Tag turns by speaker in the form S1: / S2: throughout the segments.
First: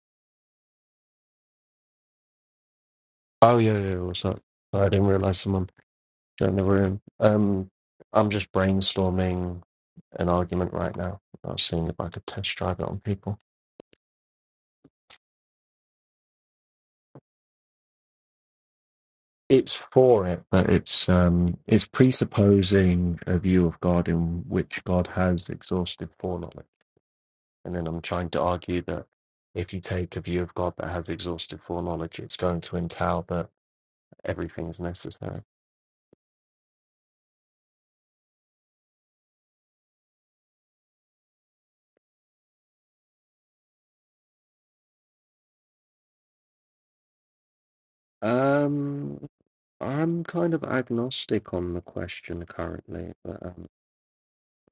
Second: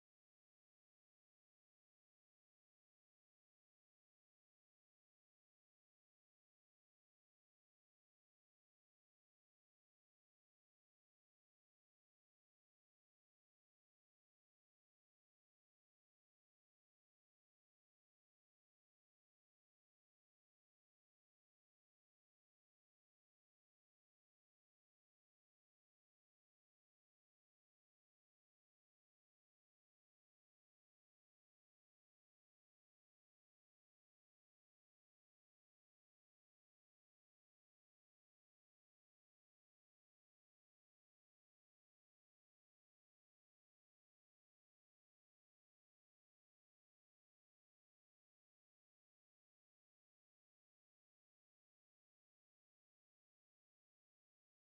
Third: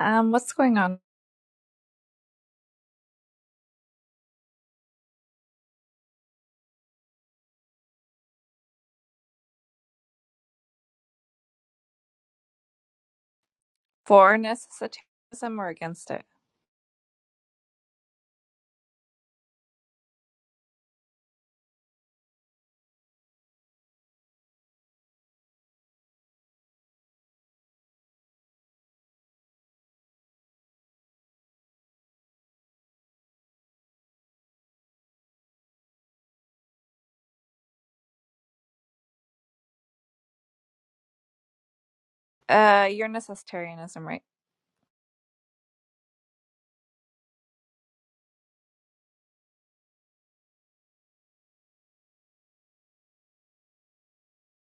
S1: Um, what's going on?
S2: Oh yeah, yeah. yeah, What's up? I didn't realize someone joined the room. Um, I'm just brainstorming an argument right now. I was seeing if I could test drive it on people.
S1: For necessitarianism or against it?
S2: It's for it, but it's um, it's presupposing a view of God in which God has exhaustive foreknowledge, and then I'm trying to argue that if you take a view of God that has exhaustive foreknowledge, it's going to entail that everything's necessary.
S1: Uh, you're necessitarianism, right?
S2: Um, I'm kind of agnostic on the question currently, but um,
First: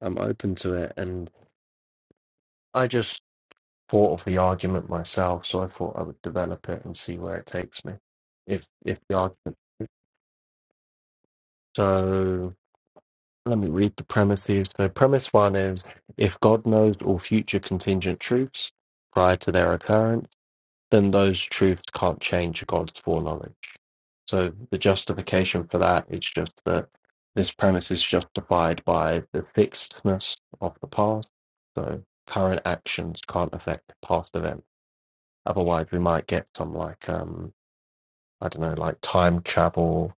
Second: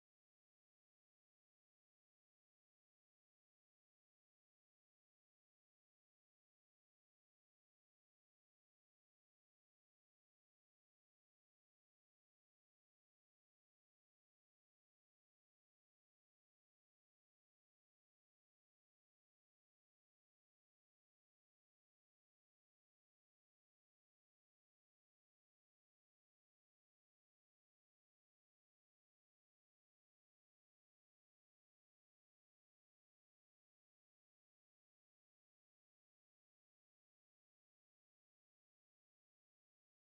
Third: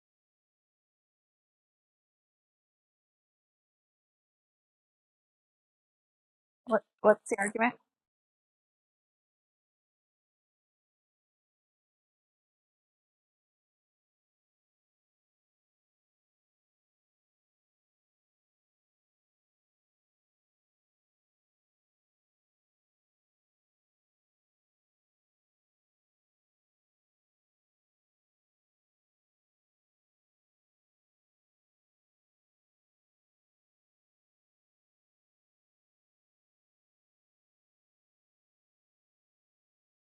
S2: I'm open to it. And I just thought of the argument myself, so I thought I would develop
S1: What
S2: it and see
S1: What's the
S2: where it
S1: argument?
S2: takes me. If if the argument. So let me read the premises. So premise one is if God knows all future contingent truths prior to their occurrence. then those truths can't change God's foreknowledge. So the justification for that is just that this premise is justified by the fixedness of the past. So current actions can't affect past events. Otherwise, we might get some like um, I don't know, like time travel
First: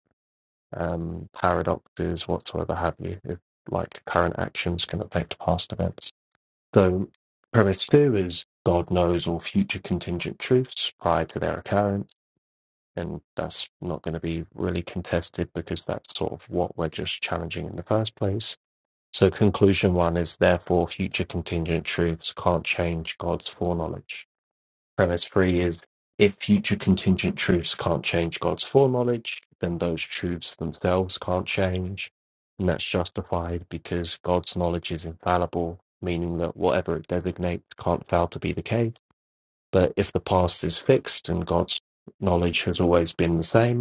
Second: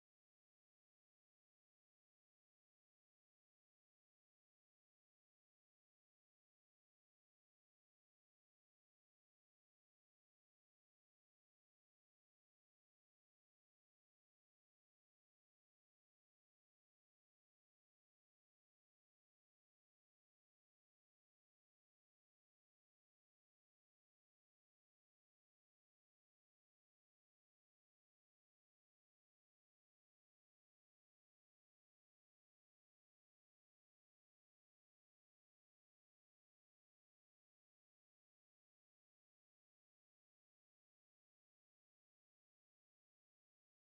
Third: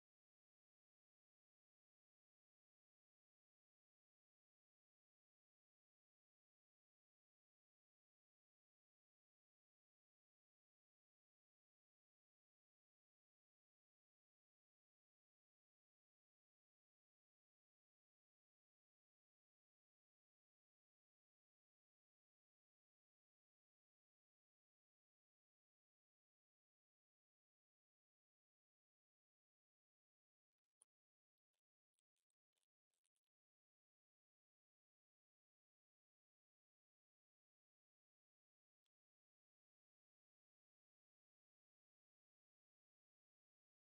S2: um, paradoxes, whatsoever have you. If like current actions can affect past events. So premise two is God knows all future contingent truths prior to their occurrence and that's not going to be really contested because that's sort of what we're just challenging in the first place. So, conclusion one is therefore future contingent truths can't change God's foreknowledge. Premise three is if future contingent truths can't change God's foreknowledge, then those truths themselves can't change. And that's justified because God's knowledge is infallible, meaning that whatever it designates can't fail to be the case. But if the past is fixed and God's knowledge has always been the same,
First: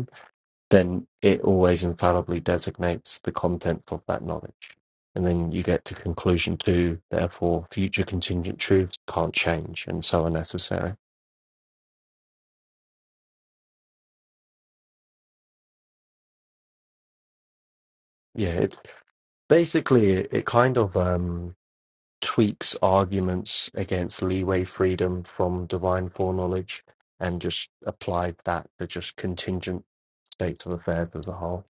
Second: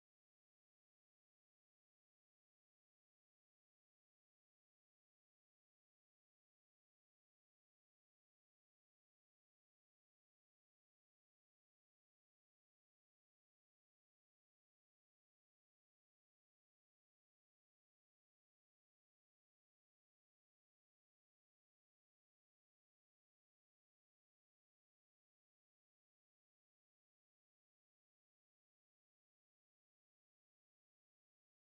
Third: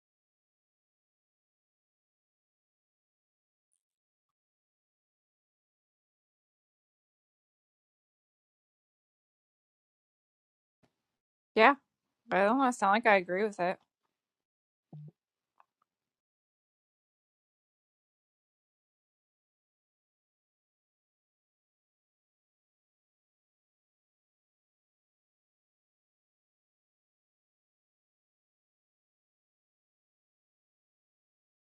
S2: then it always infallibly designates the contents of that knowledge. And then you get to conclusion two, therefore future contingent truths can't change and so are necessary.
S1: Yeah, but I don't want to sound like I agree with it.
S2: Yeah, it basically it, it kind of um, tweaks arguments against leeway freedom from divine foreknowledge and just applied that to just contingent states of affairs as a whole.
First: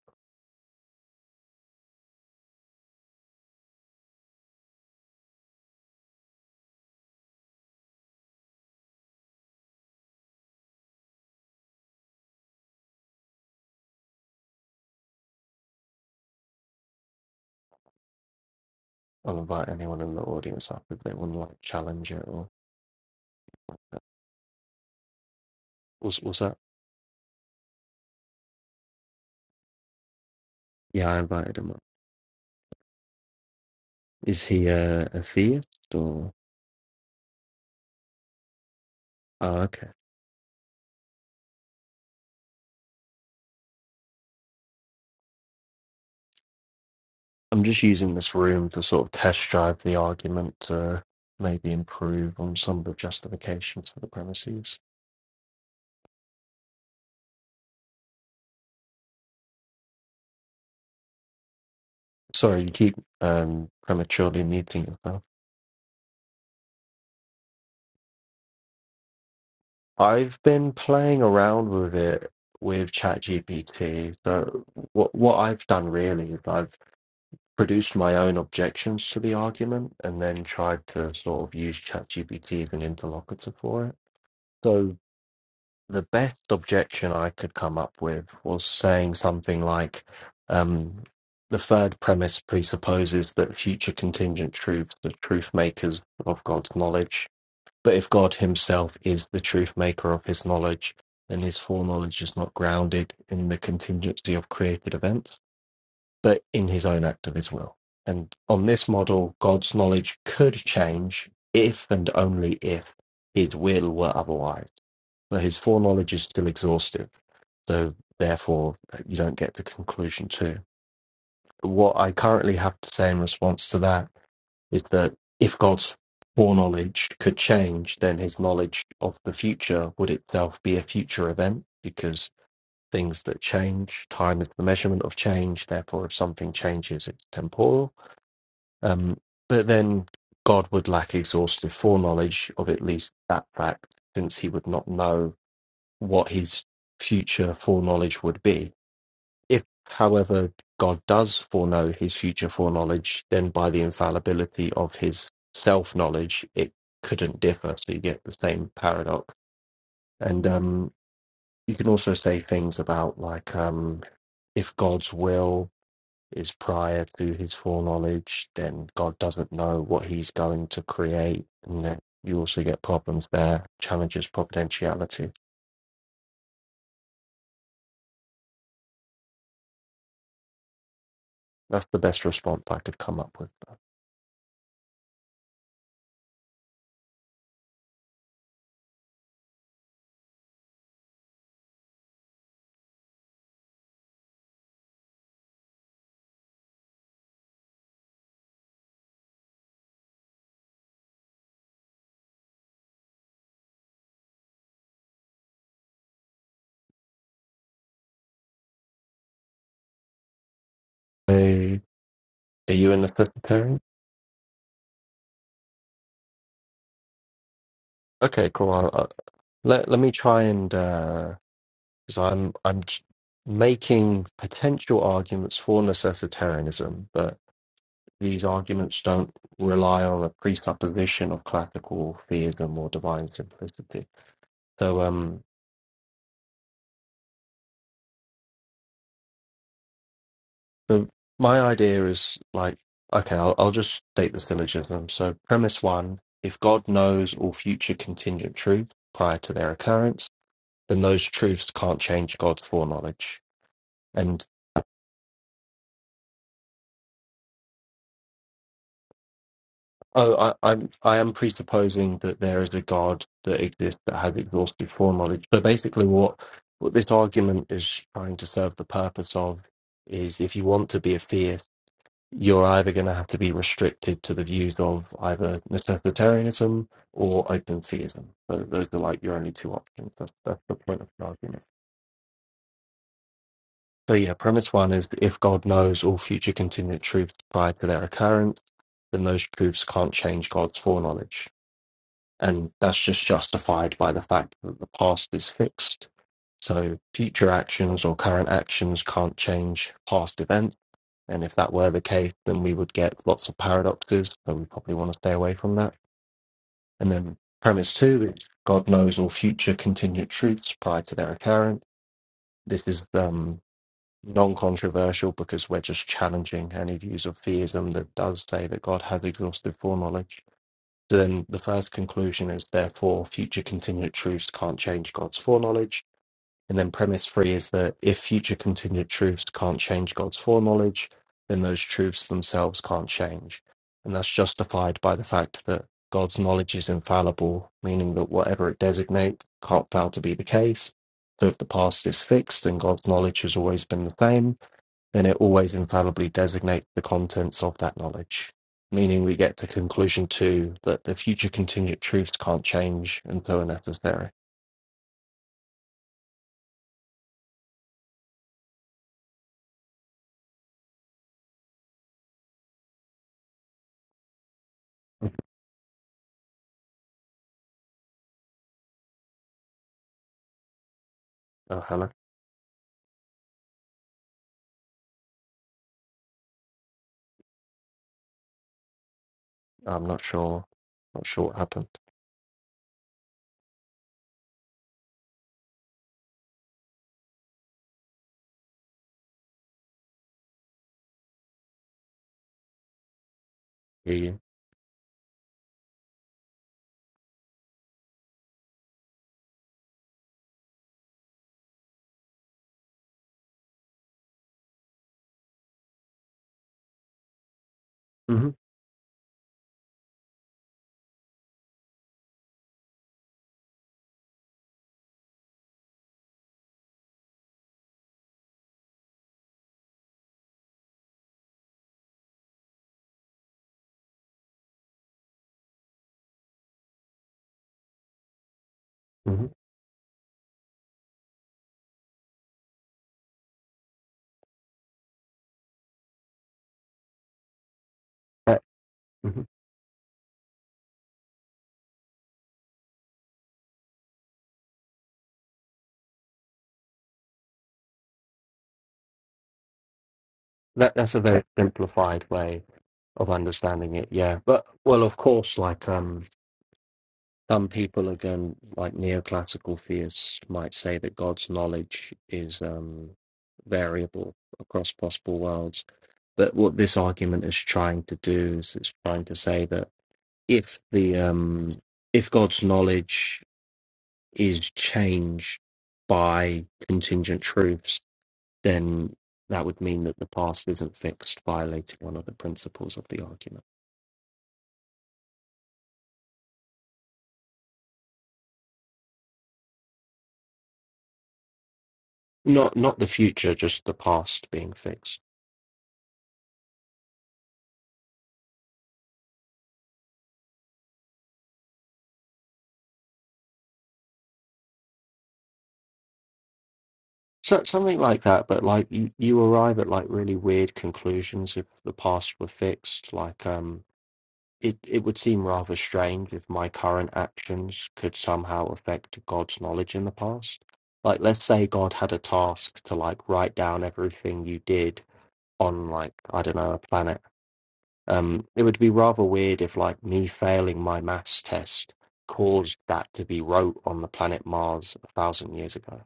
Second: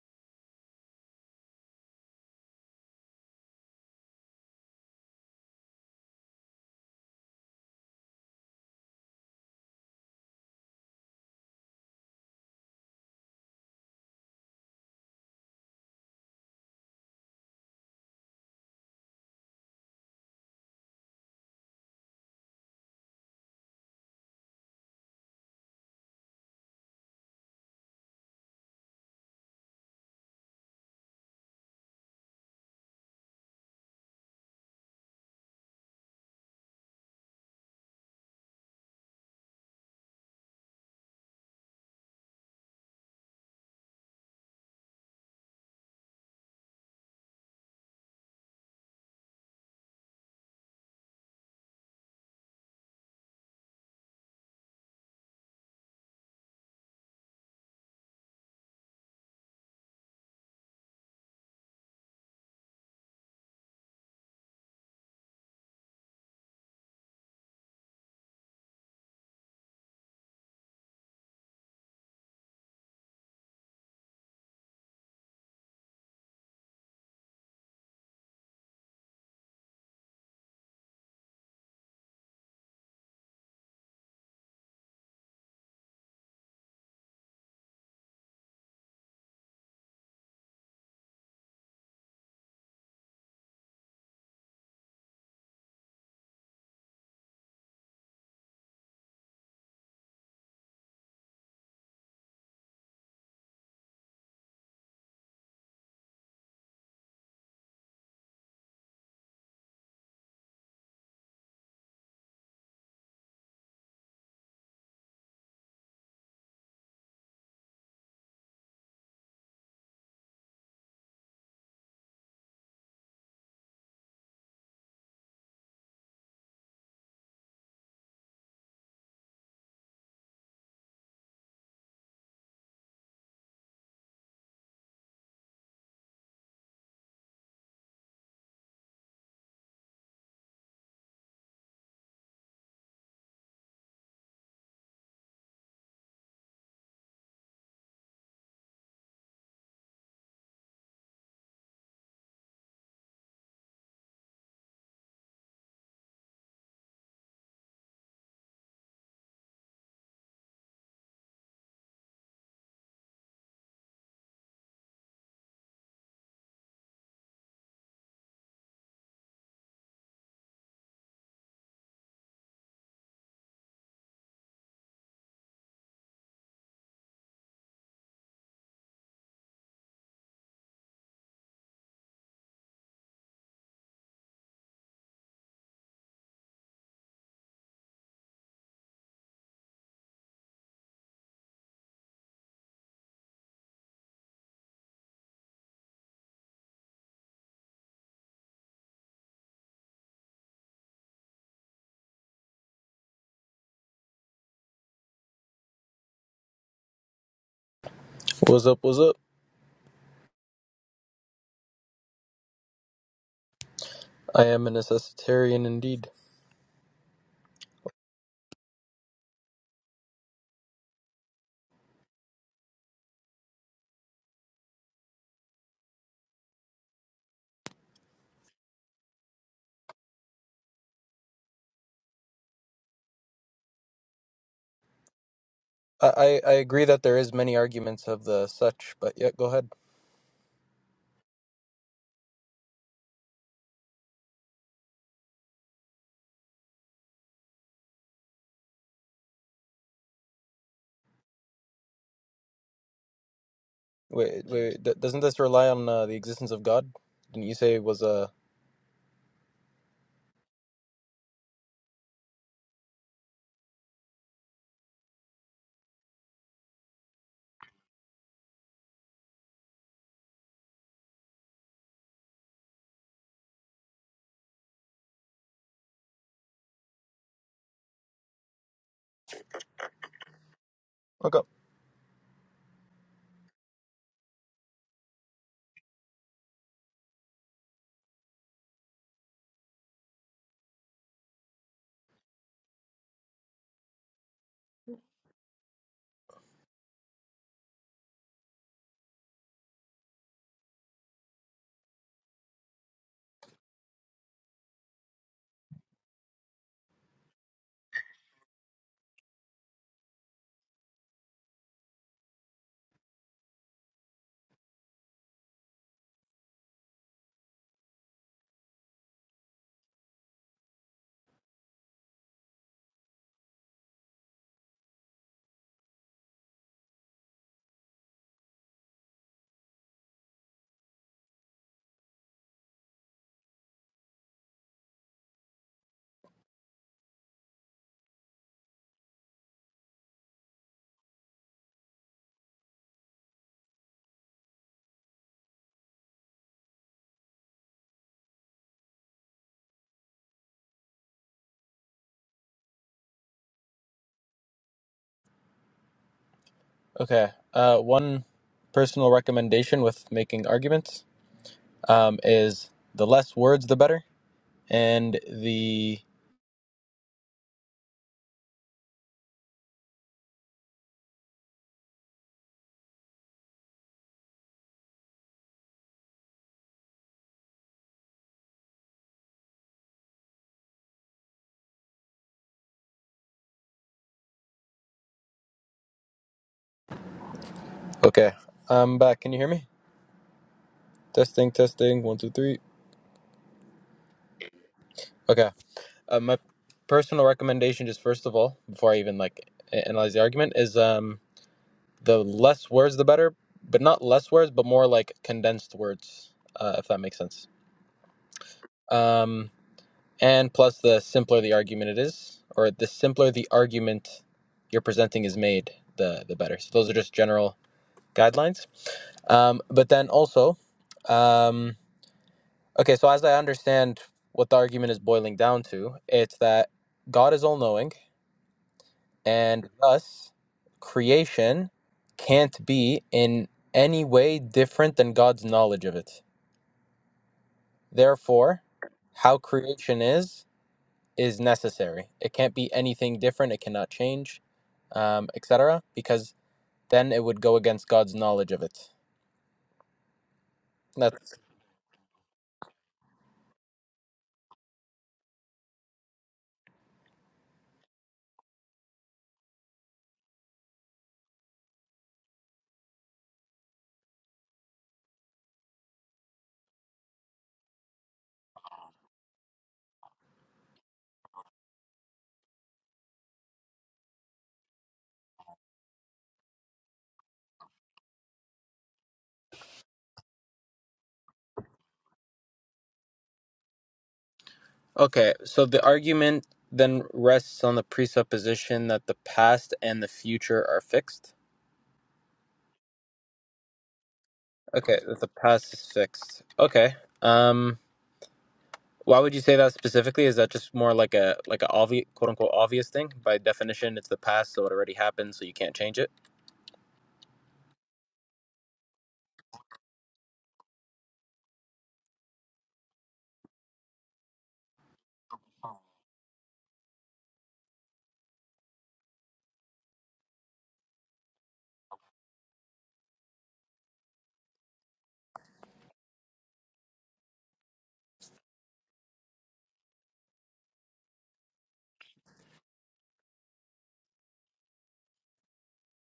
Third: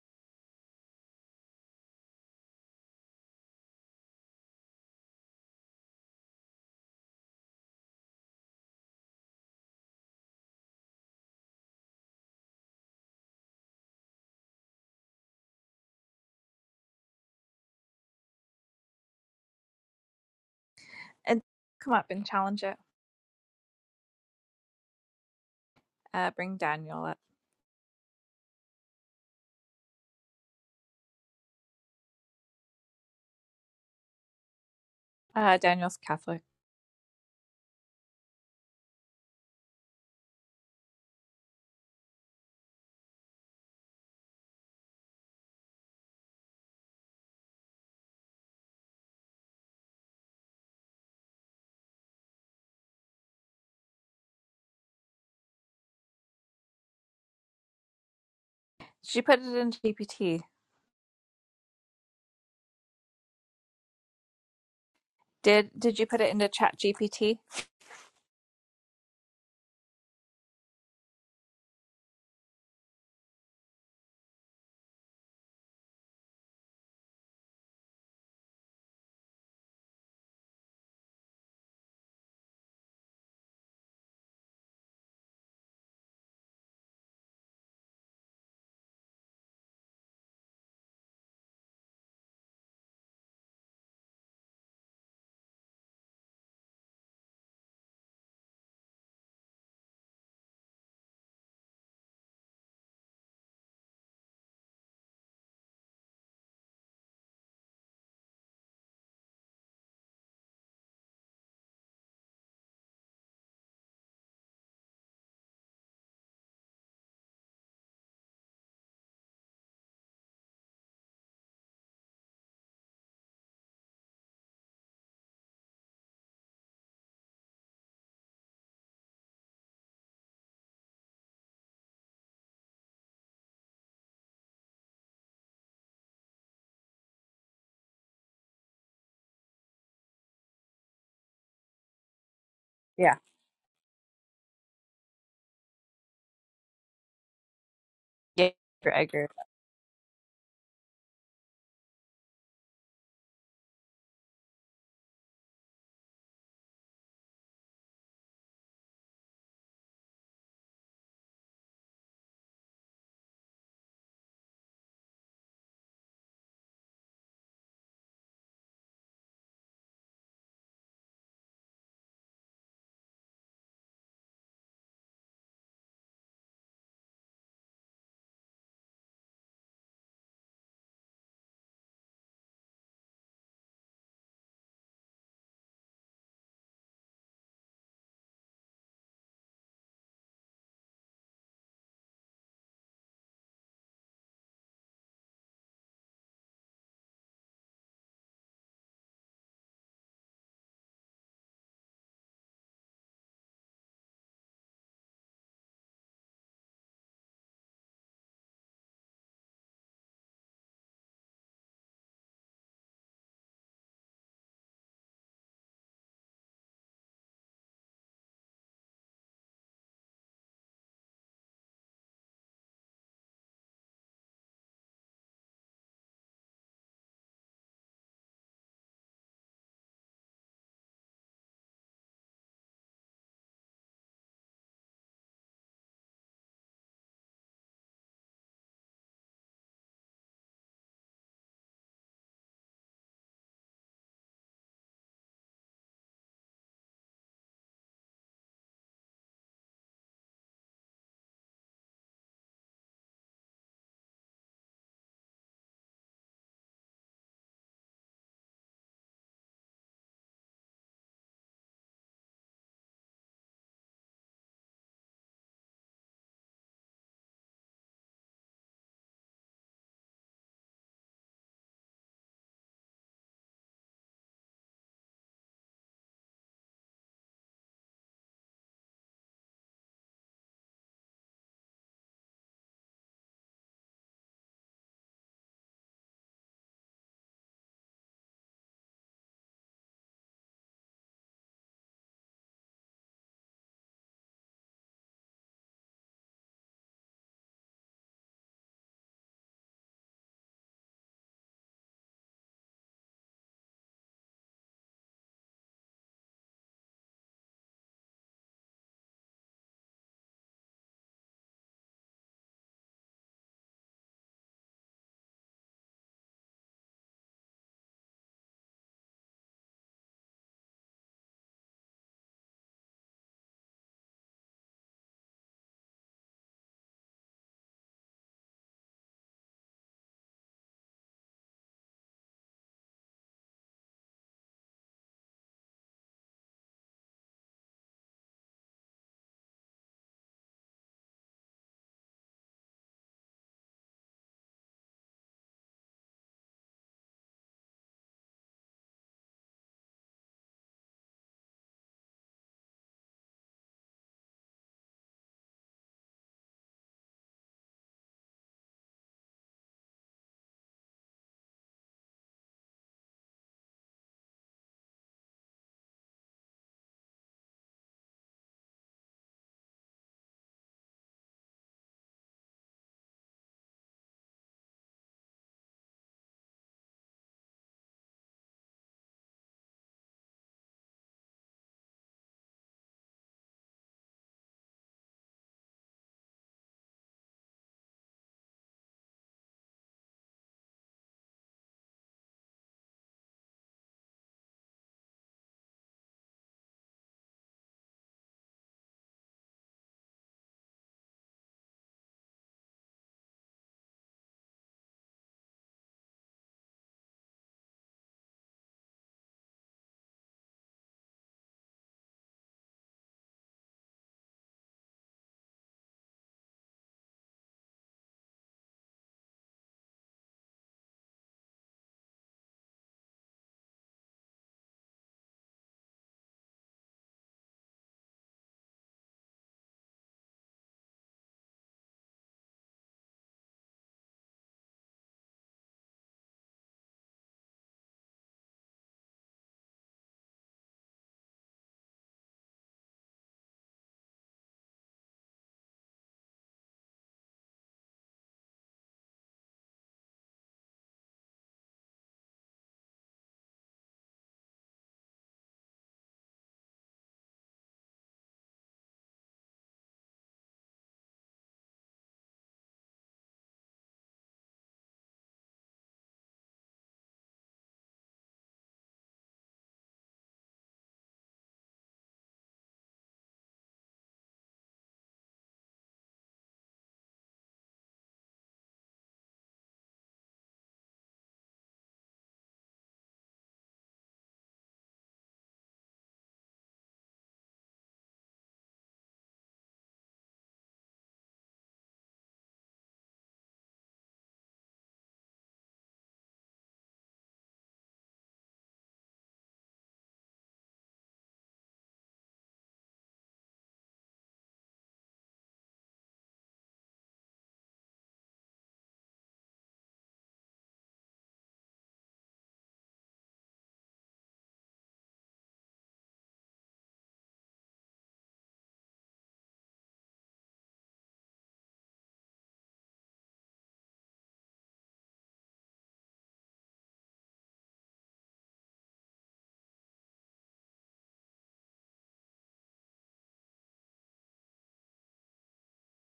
S2: I'll invite anyone in the audience up if they want to
S1: And
S2: like
S1: come up
S2: challenge it
S1: and
S2: or
S1: challenge it.
S2: was
S1: Uh,
S2: was
S1: bring
S2: that?
S1: Daniel up.
S2: Yeah, I invited him up. Is he a
S1: Uh,
S2: atheist
S1: Daniel's
S2: or?
S1: Catholic.
S2: Oh, okay. I'm just using this room to sort of test drive the argument to maybe improve on some of the justifications for the premises.
S1: Did you put it into GPT?
S2: Sorry, you keep um, prematurely muting yourself.
S1: Did Did you put it into Chat GPT?
S2: I've been playing around with it with ChatGPT. So what what I've done really is I've produced my own objections to the argument and then tried to sort of use ChatGPT as an interlocutor for it. So the best objection I could come up with was saying something like, um, the third premise presupposes that future contingent truths are truth makers of God's knowledge. But if God himself is the truth maker of his knowledge, then his foreknowledge is not grounded in the contingency of created events, but in his own act of his will. And on this model, God's knowledge could change if and only if his will were otherwise but his foreknowledge is still exhaustive. So therefore, you don't get the conclusion too. What I currently have to say in response to that is that if God's foreknowledge could change, then his knowledge of the future would itself be a future event because things that change, time is the measurement of change. Therefore, if something changes, it's temporal. Um, but then God would lack exhaustive foreknowledge of at least
S1: Yeah.
S2: that fact, since he would not know what his future foreknowledge would
S1: Yeah,
S2: be.
S1: I agree.
S2: If, however, God does foreknow his future foreknowledge, then by the infallibility of his self knowledge, it couldn't differ. So you get the same paradox. And um, you can also say things about, like, um, if God's will is prior to his foreknowledge, then God doesn't know what he's going to create. And then you also get problems there, challenges providentiality. That's the best response I could come up with.
S3: What's up? What's up?
S2: Hey, are you an vegetarian?
S3: I am a necessitarian indeed.
S2: Okay, cool. I'll, i let let me try and uh, because I'm I'm j- making potential arguments for necessitarianism, but these arguments don't rely on a presupposition of classical theism or divine simplicity. So, um,
S3: I, I, I agree that there is many arguments of the such, but yeah, go ahead.
S2: so my idea is like, okay, I'll I'll just state the syllogism. So, premise one: if God knows all future contingent truth prior to their occurrence then those truths can't change God's foreknowledge.
S3: Wait,
S2: And
S3: wait. d doesn't this rely on uh, the existence of God? Didn't you say it was Uh...
S2: oh, I, I'm I am presupposing that there is a God that exists that has exhaustive foreknowledge. So basically, what what this argument is trying to serve the purpose of is, if you want to be a theist, you're either going to have to be restricted to the views of either necessitarianism or open theism. So those are like your only two options. That's that's the point of the
S3: Okay.
S2: argument. So yeah, premise one is if God knows all future contingent truths prior to their occurrence, then those truths can't change God's foreknowledge. And that's just justified by the fact that the past is fixed. So future actions or current actions can't change past events. And if that were the case, then we would get lots of paradoxes. So we probably want to stay away from that. And then premise two is God knows all future contingent truths prior to their occurrence. This is um, non-controversial because we're just challenging any views of theism that does say that God has exhaustive foreknowledge. So Then the first conclusion is therefore future continued truths can't change God's foreknowledge. And then premise three is that if future continued truths can't change God's foreknowledge, then those truths themselves can't change. And that's justified by the fact that God's knowledge is infallible, meaning that whatever it designates can't fail to be the case. So if the past is fixed, then God's knowledge has always been the same then it always infallibly designates the contents of that knowledge, meaning we get to conclusion two that the future contingent truths can't change and so are necessary.
S3: Okay. Uh, one personal recommendation with making arguments um, is the less words, the better. And
S2: Mhm.
S3: the
S2: Oh, hello. I'm not sure. Not sure what happened.
S3: okay, I'm back. Can you hear me? Testing, testing. One, two, three.
S2: Hear you.
S3: Okay. Uh, my personal recommendation, just first of all, before I even like a- analyze the argument, is um the less words the better but not less words but more like condensed words uh, if that makes sense
S2: hmm
S3: um, and plus the simpler the argument it is or the simpler the argument you're presenting is made the the better so those are just general guidelines um, but then also um, okay so as i understand what the argument is boiling down to it's that god is all-knowing
S2: hmm
S3: and thus creation can't be in any way different than God's knowledge of it. Therefore,
S2: That,
S3: how
S2: mhm.
S3: creation is is necessary. It can't be anything different. It cannot change, um, etc. Because then it would go against God's knowledge of it.
S2: that that's a
S3: That's
S2: very simplified way of understanding it. Yeah, but well, of course, like um, some people again, like neoclassical theists, might say that God's knowledge is um variable across possible worlds But what this argument is trying to do is it's trying to say that if the um, if God's knowledge is changed by contingent truths, then that would mean that the past isn't fixed, violating one of the principles of the argument.
S3: okay. So the argument then rests on the presupposition that the past and the future are fixed.
S2: Not not the future, just the past being
S3: Okay,
S2: fixed.
S3: that the past is fixed. Okay. Um Why would you say that specifically? Is that just more like a like a obvious quote unquote obvious thing? By definition, it's the past, so it already happened, so you can't change it.
S2: So something like that, but like you, you arrive at like really weird conclusions if the past were fixed, like um It, it would seem rather strange if my current actions could somehow affect God's knowledge in the past. Like, let's say God had a task to like write down everything you did on like, I don't know, a planet. Um, it would be rather weird if like me failing my maths test caused that to be wrote on the planet Mars a thousand years ago.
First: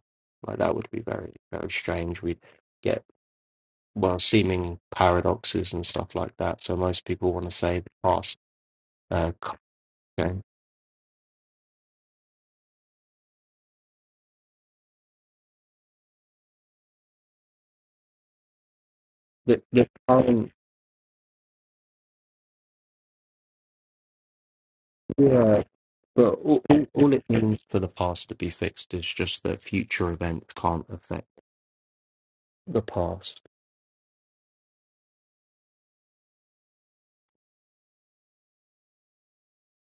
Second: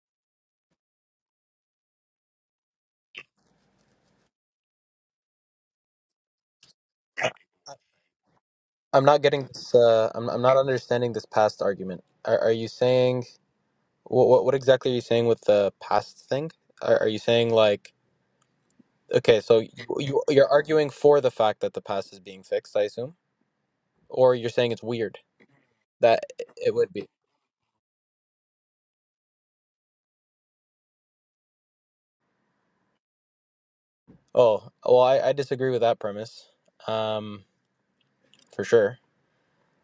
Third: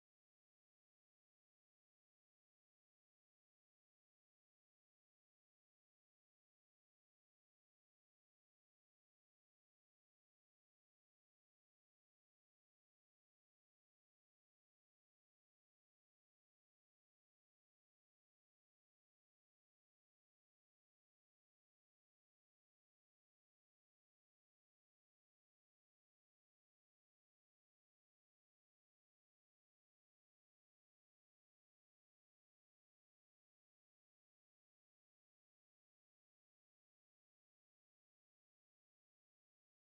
S2: Like, that would be very, very strange. We'd get, well, seeming paradoxes and stuff like that. So most people want to say the past
S3: I'm not
S2: uh,
S3: getting this. Uh,
S2: c-
S3: I'm I'm not understanding this past argument. Are, are you saying what, what what exactly are you saying with the past thing? Are, are you saying like okay, so
S2: The,
S3: you,
S2: the
S3: you you're
S2: current,
S3: arguing for the fact that the past is being fixed, I assume, or you're saying it's weird
S2: yeah,
S3: that
S2: but all,
S3: it
S2: all,
S3: would be?
S2: all it means for the past to be fixed is just that future events can't affect the past.
S3: Oh, well, I, I disagree with that premise, um, for sure.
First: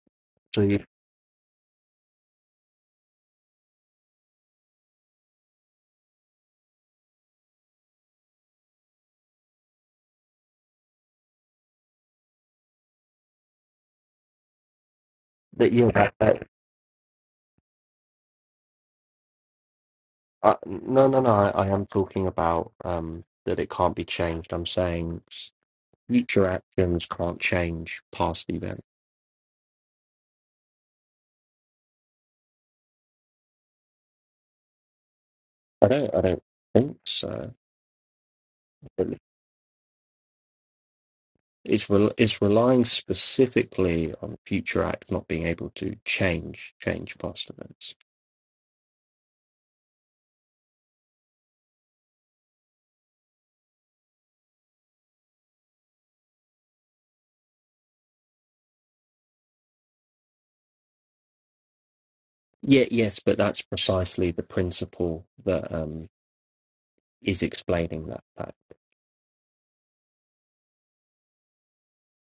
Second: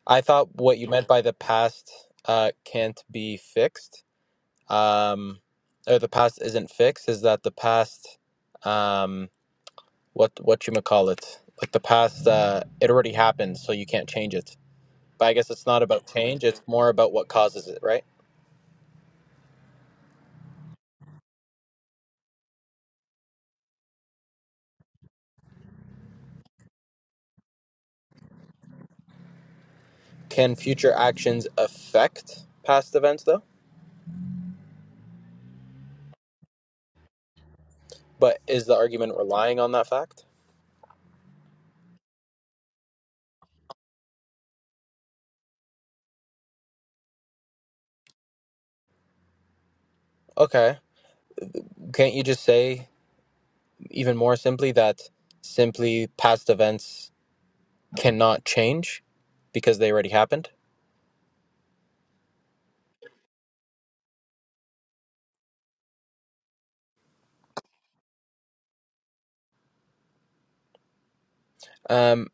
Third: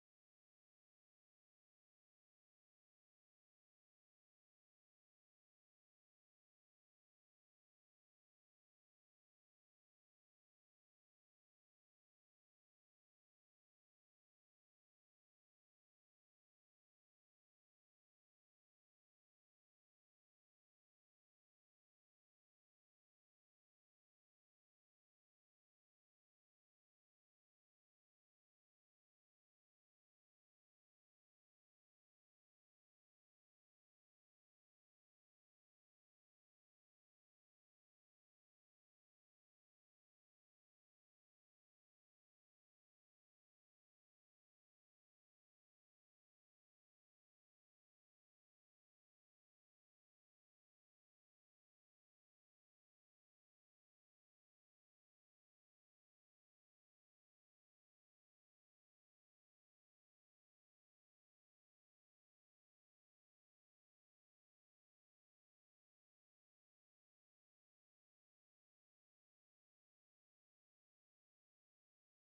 S3: I thought
S2: So
S3: what
S2: you,
S3: you meant by the past uh, can't be fixed, um, or the past isn't fixed, is that the past, um, what what you call it, like the past, uh, it already happened, so you can't change it. But I guess it's
S2: that
S3: not
S2: yeah,
S3: about
S2: that,
S3: change;
S2: that
S3: it's more about what causes it, right?
S2: uh, no, no, no. I, I am talking about um that it can't be changed. I'm saying s- future actions can't change past events.
S3: Can future actions affect past events, though?
S2: I don't, I don't think so.
S3: But is the
S2: But
S3: argument relying on that fact?
S2: It's re- it's relying specifically on future acts not being able to change change past events.
S3: Okay, can't you just say even more simply that simply past events? cannot change because they already happened.
S2: Yeah, yes, but that's precisely the principle that um, is explaining that fact.
S3: Um,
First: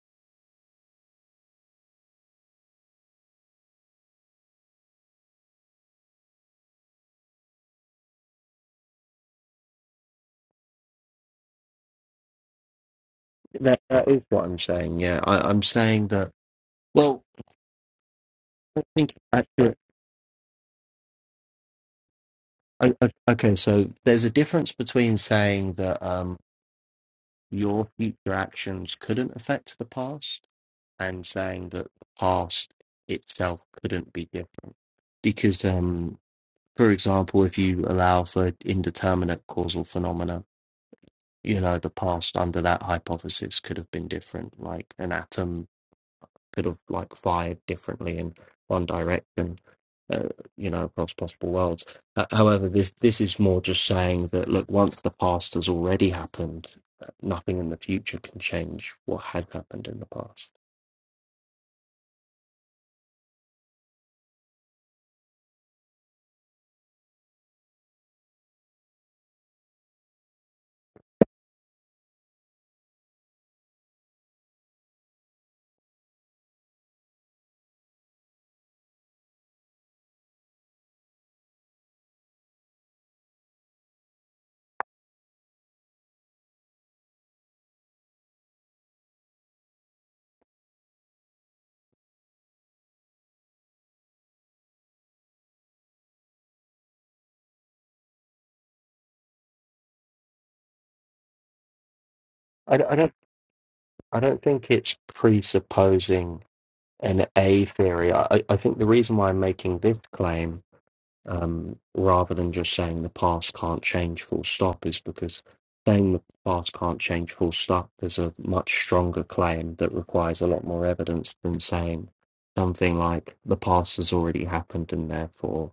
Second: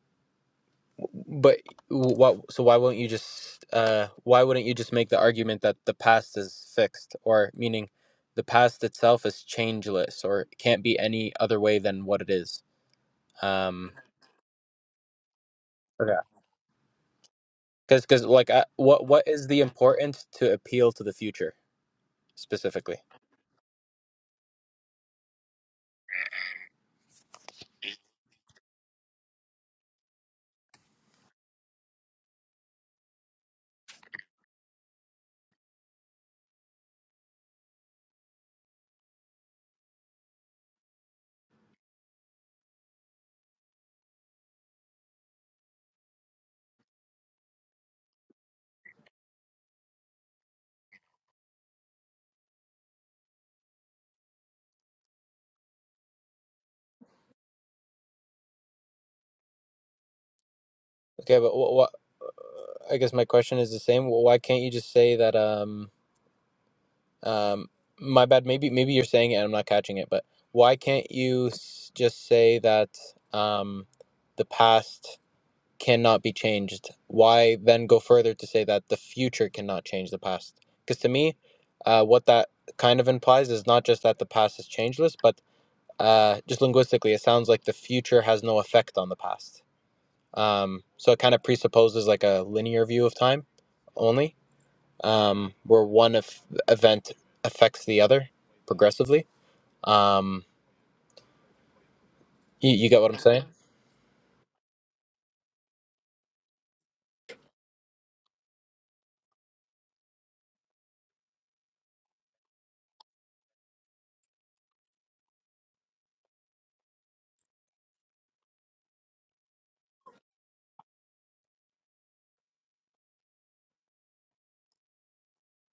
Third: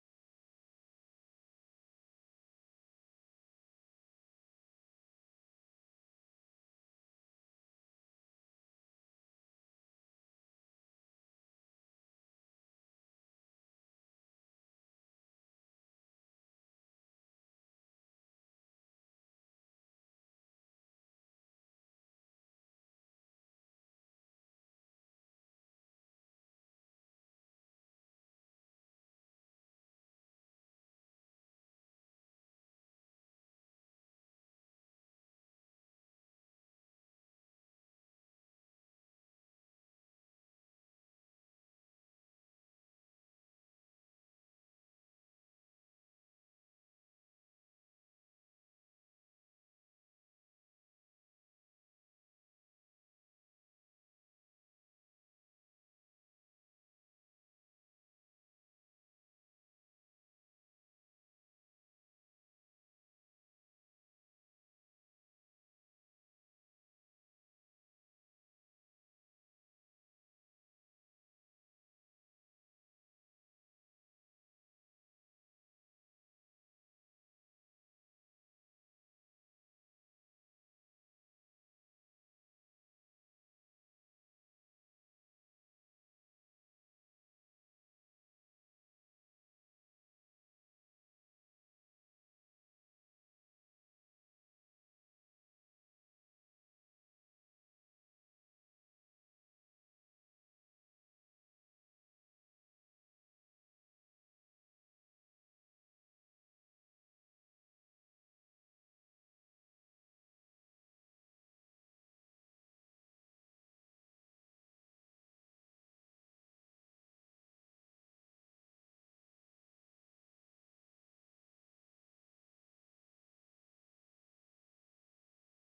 S3: but what? So why won't you just? Uh, why wouldn't you just make the argument that the past is fixed, or meaning the past itself is changeless, or it can't be any other way than what it is?
S2: That,
S3: Um,
S2: that is what I'm saying. Yeah, I, I'm saying
S3: okay.
S2: that. Well,
S3: Because, because, like, I,
S2: I
S3: what,
S2: think
S3: what is the
S2: actually,
S3: importance to appeal to the future
S2: I,
S3: specifically?
S2: I, okay. So there's a difference between saying that um, your future actions couldn't affect the past and saying that the past itself couldn't be different. Because, um, for example, if you allow for indeterminate causal phenomena you know the past under that hypothesis could have been different like an atom could have like fired differently in one direction uh, you know across possible worlds uh, however this this is more just saying that look once the past has already happened uh, nothing in the future can change what has happened in the past
S3: Okay, but what, what? I guess my question is the same. Why can't you just say that? Um, Um, my bad. Maybe maybe you're saying it and I'm not catching it, but why can't you s- just say that um, the past cannot be changed? Why then go further to say that the future cannot change the past? Because to me, uh, what that kind of implies is not just that the past is changeless, but uh, just linguistically, it sounds like the future has no effect on the past. Um, so it kind of presupposes like a linear view of time only um, where one eff- event affects the other progressively. Um, you,
S2: i, d-
S3: you
S2: I
S3: get what
S2: don't
S3: I'm saying?
S2: i don't think it's presupposing an a theory I, I I think the reason why i'm making this claim um, rather than just saying the past can't change full stop is because saying the past can't change full stop is a much stronger claim that requires a lot more evidence than saying something like the past has already happened and therefore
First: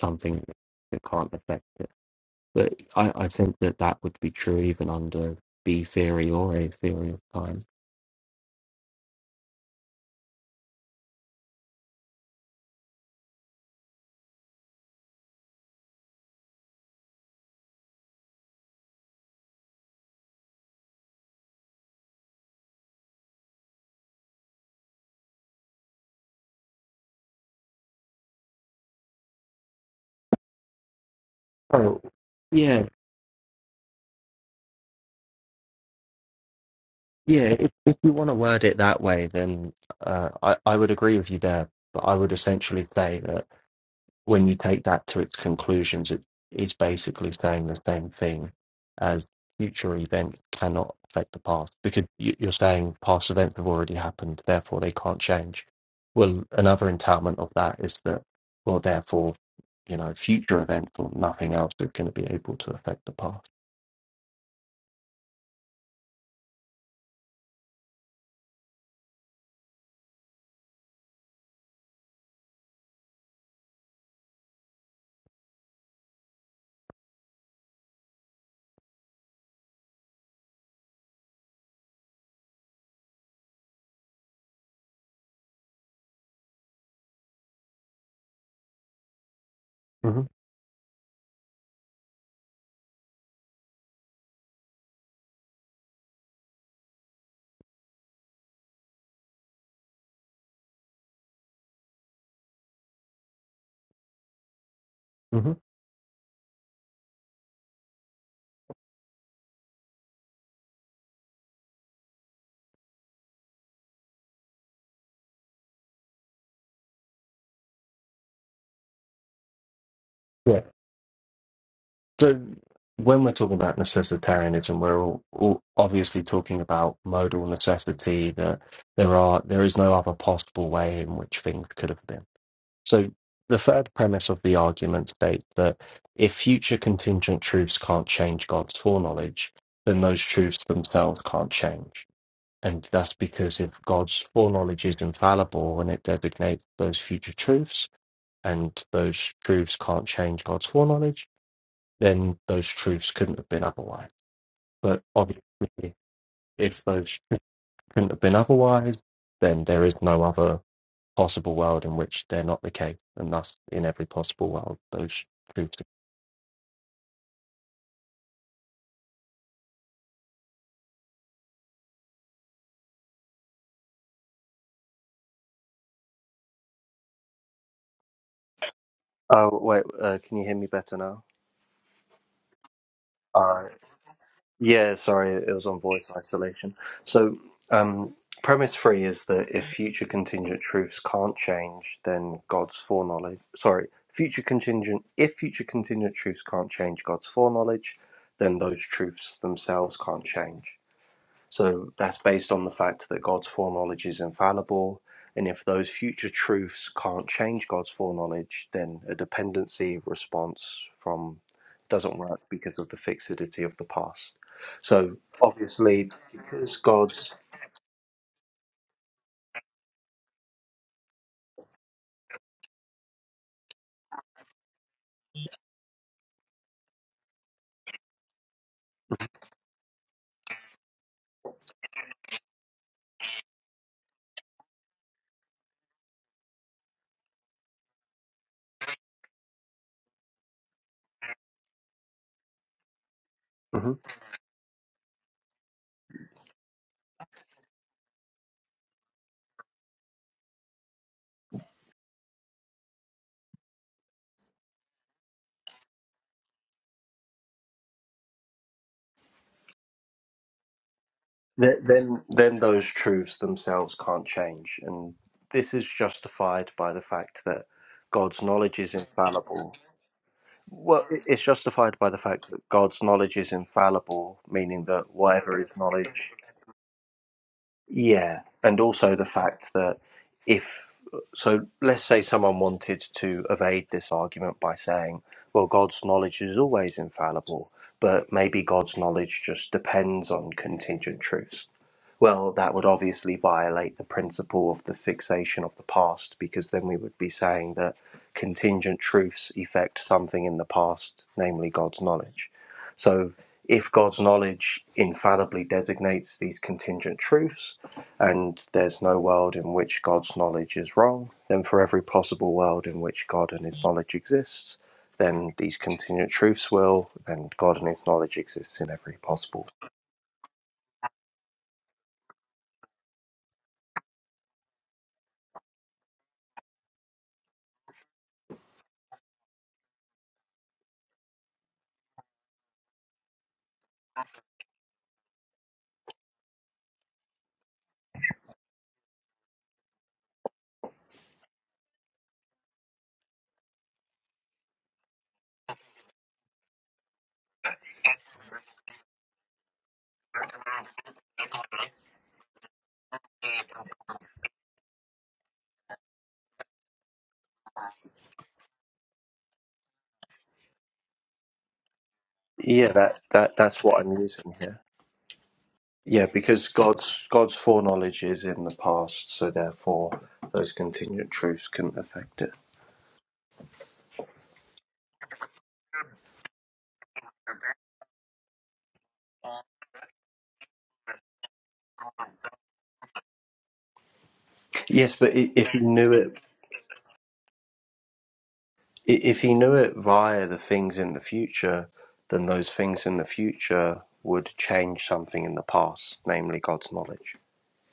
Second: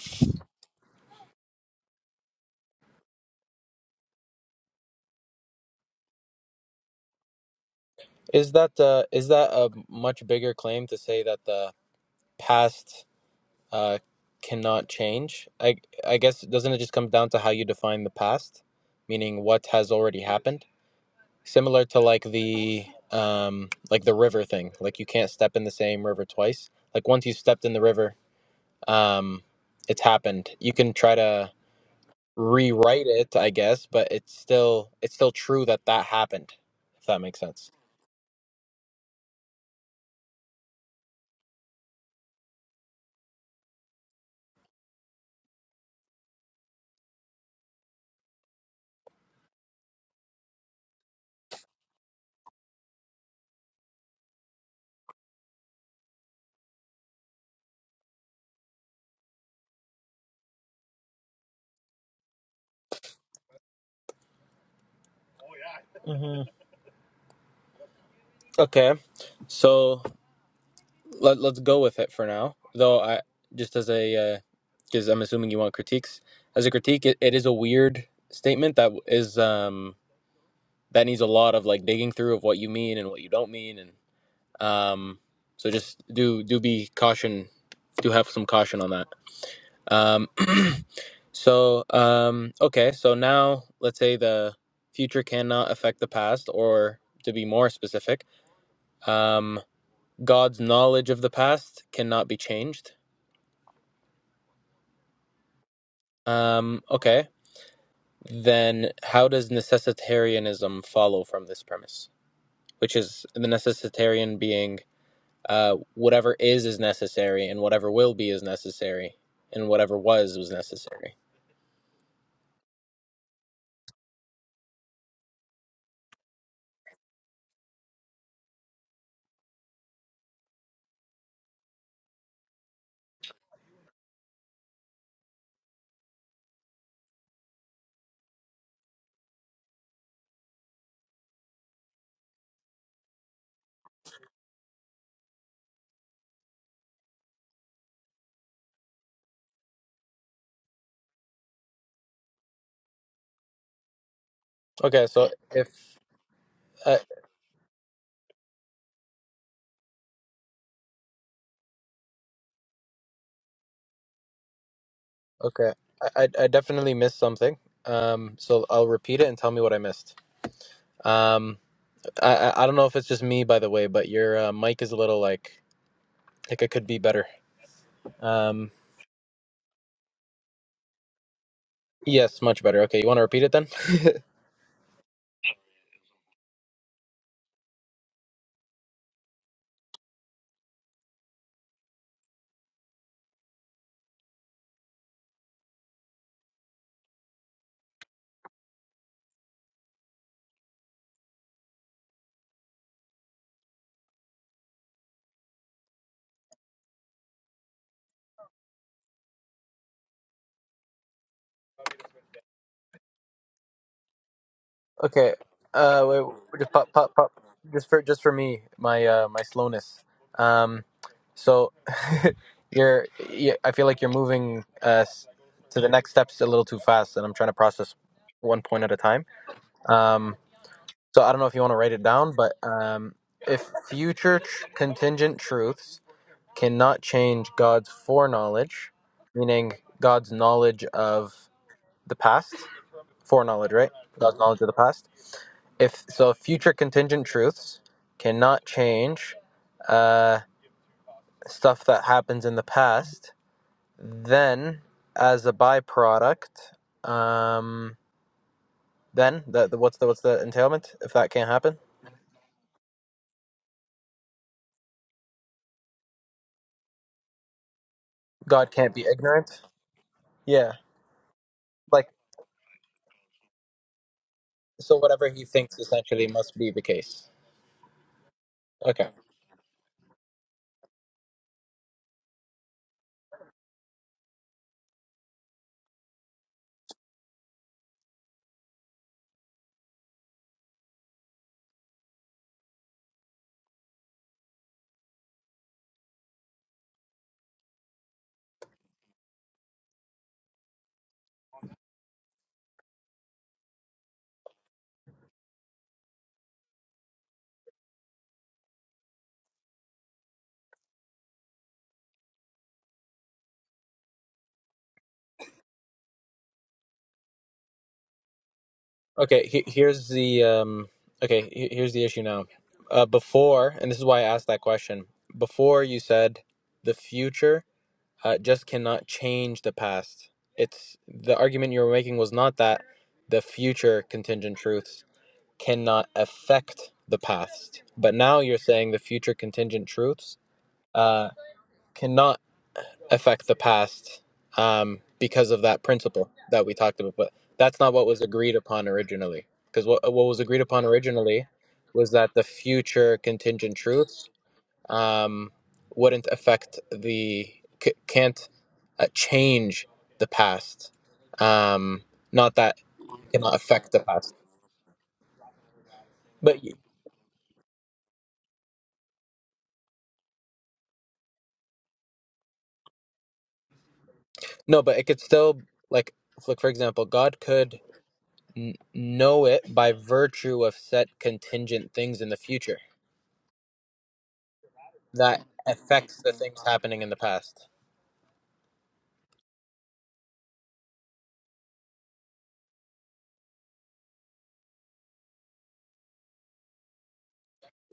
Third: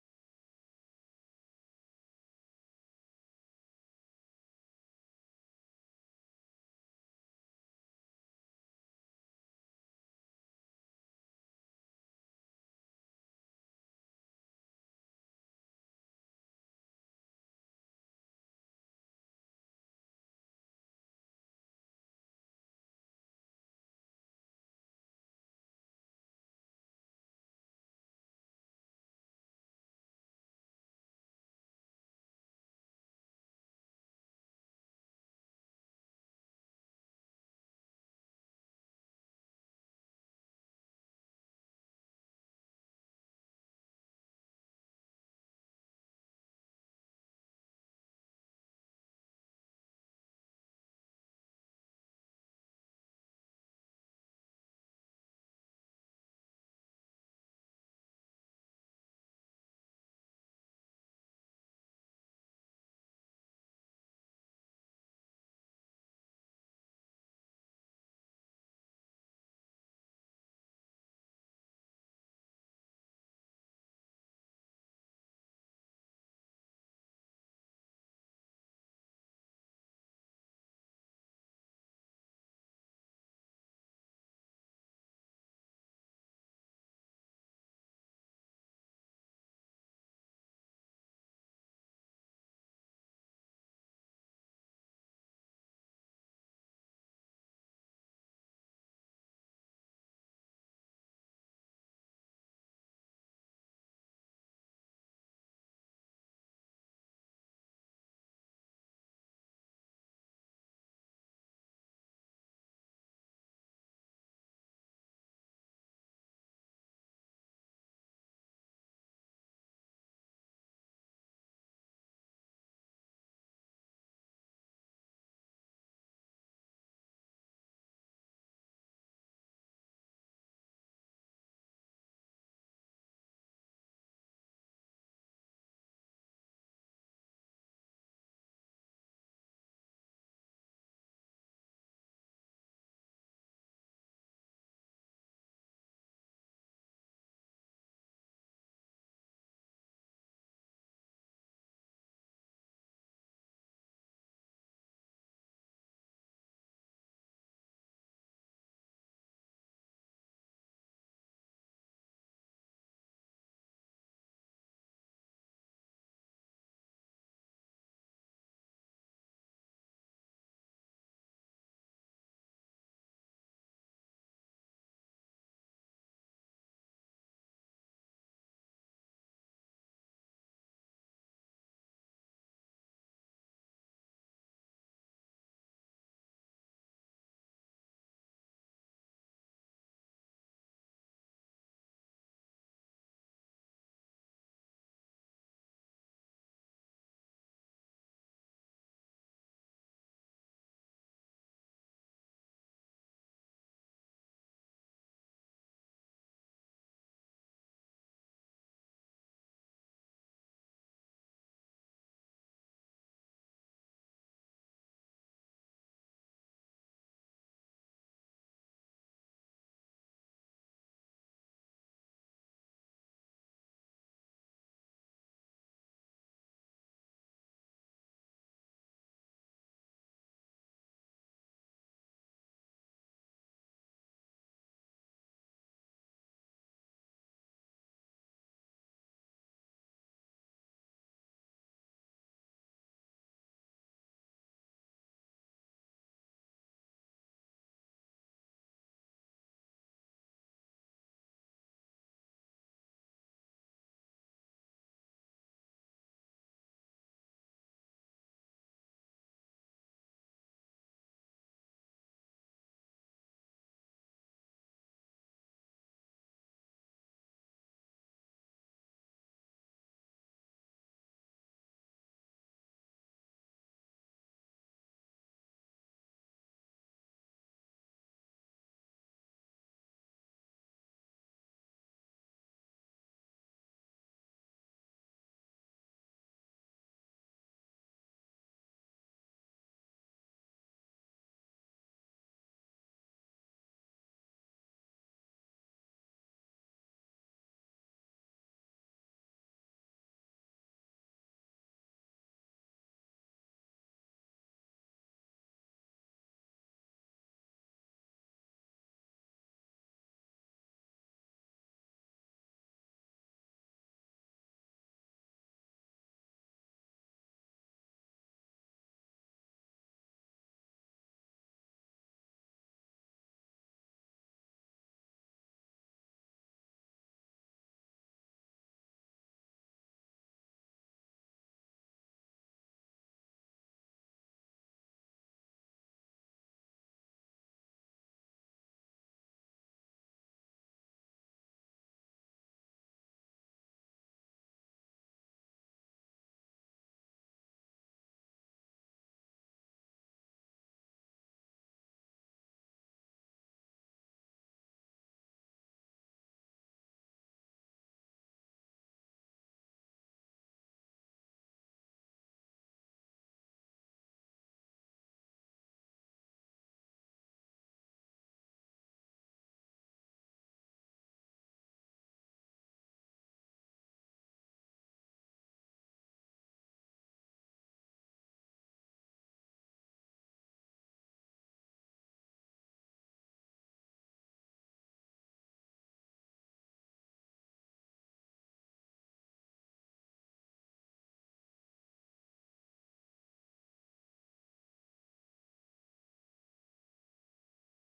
S2: something that can't affect it. But I, I think that that would be true even under B theory or A theory of time.
S3: Is that uh, is that a much bigger claim to say that the past uh, cannot change? I I guess doesn't it just come down to how you define the past, meaning what has already happened? Similar to like the um, like the river thing, like you can't step in the same river twice. Like once you stepped in the river, um, it's happened. You can try to
S2: Oh, yeah,
S3: rewrite it, I guess, but it's still it's still true that that happened. If that makes
S2: yeah.
S3: sense.
S2: If, if you want to word it that way, then uh, I, I would agree with you there but I would essentially say that when you take that to its conclusions, it is basically saying the same thing as future events cannot affect the past because you- you're saying past events have already happened, therefore they can't change. Well, another entitlement of that is that, well, therefore, you know, future events or nothing else is going to be able to affect the past.
S3: hmm Okay, so let let's go with it for now. Though I just as a because I'm assuming you want critiques as a critique, it, it is a weird statement that is um that needs a lot of like digging through of what you mean and what you don't mean and. Um, so just do do be caution, do have some caution on that.
S2: hmm
S3: Um, so um, okay, so now let's say the future cannot affect the past, or to be more specific, um, God's knowledge of the past cannot be changed.
S2: hmm
S3: Um, okay, then how does necessitarianism follow from this premise? Which is the necessitarian being Uh, whatever is is necessary, and whatever will be is necessary, and whatever was was
S2: Yeah.
S3: necessary.
S2: So when we're talking about necessitarianism, we're all, all obviously talking about modal necessity that there are there is no other possible way in which things could have been. So the third premise of the argument states that if future contingent truths can't change God's foreknowledge, then those truths themselves can't change. And that's because if God's foreknowledge is infallible and it designates those future truths, and those truths can't change God's foreknowledge, then those truths couldn't have been otherwise. But
S3: Okay, so if
S2: obviously, if
S3: uh,
S2: those truths couldn't have been otherwise, then there is no other possible world in which they're not the case, and thus in every possible world those
S3: okay,
S2: truths.
S3: I, I I definitely missed something. Um, so I'll repeat it and tell me what I missed. Um, I I I don't know if it's just me, by the way, but your uh, mic is a little like like it could be better. Um,
S2: Oh, wait, uh, can you hear me better now?
S3: yes, much better. Okay, you want to repeat it then?
S2: Yeah, sorry, it was on voice isolation. So, um, premise three is that if future contingent truths can't change, then God's foreknowledge, sorry, future contingent, if future contingent truths can't change God's foreknowledge, then those truths themselves can't change. So that's based on the fact that God's foreknowledge is infallible. And if those future truths can't change God's foreknowledge, then a dependency response from doesn't work because of the fixity of the past. So
S3: Okay. Uh,
S2: obviously,
S3: wait, just
S2: because
S3: pop, pop, pop.
S2: God's
S3: Just for just for me, my uh, my slowness. Um, so you're, you I feel like you're moving uh s- to the next steps a little too fast, and I'm trying to process one point at a time. Um, so I don't know if you want to write it down, but um, if future tr- contingent truths cannot change God's foreknowledge, meaning God's knowledge of the past, Foreknowledge, right?
S2: Mhm.
S3: God's knowledge of the past. If so, future contingent truths cannot change uh, stuff that happens in the past. Then, as a byproduct, um, then that the, what's the what's the entailment? If that can't happen,
S2: Th- then then those truths themselves can't change, and this is justified by the fact that God's
S3: God
S2: knowledge
S3: can't
S2: is
S3: be ignorant.
S2: infallible
S3: Yeah,
S2: Well, it- it's justified
S3: like
S2: by the fact that God's knowledge is infallible, meaning
S3: so,
S2: that
S3: whatever He
S2: whatever is
S3: thinks essentially
S2: knowledge.
S3: must be the case.
S2: Yeah. And
S3: Okay.
S2: also the fact that if, so let's say someone wanted to evade this argument by saying, well, God's knowledge is always infallible, but maybe God's knowledge just depends on contingent truths. Well, that would obviously violate the principle of the fixation of the past because then we would be saying that contingent truths effect something in the past, namely God's knowledge. So, if God's knowledge infallibly designates these contingent truths and there's no world in which God's knowledge is wrong, then for every possible world in which God and his knowledge exists, then these contingent truths will, and God and his knowledge exists in every
S3: Okay, he,
S2: possible
S3: here's the um okay, he- here's the issue now. Uh before, and this is why I asked that question. Before you said the future uh, just cannot change the past. It's the argument you were making was not that the future contingent truths cannot affect the past. But now you're saying the future contingent truths uh cannot affect the past um, because of that principle that we talked about. But that's not what was agreed upon originally. Because what, what was agreed upon originally was that the future contingent truths um, wouldn't affect the, c- can't uh, change the past. Um, not that
S2: Yeah, that,
S3: it cannot
S2: that that's
S3: affect
S2: what
S3: the
S2: I'm
S3: past.
S2: using here. Yeah,
S3: But
S2: because
S3: you-
S2: God's God's foreknowledge is in the past, so therefore those contingent truths couldn't affect it.
S3: no, but it could still, like, like for example, God could n- know it by virtue of set contingent things in the future
S2: Yes, but
S3: that
S2: i- if he knew
S3: affects the
S2: it,
S3: things happening in the past.
S2: i- if he knew it via the things in the future, then those things in the future would change something in the past, namely God's knowledge,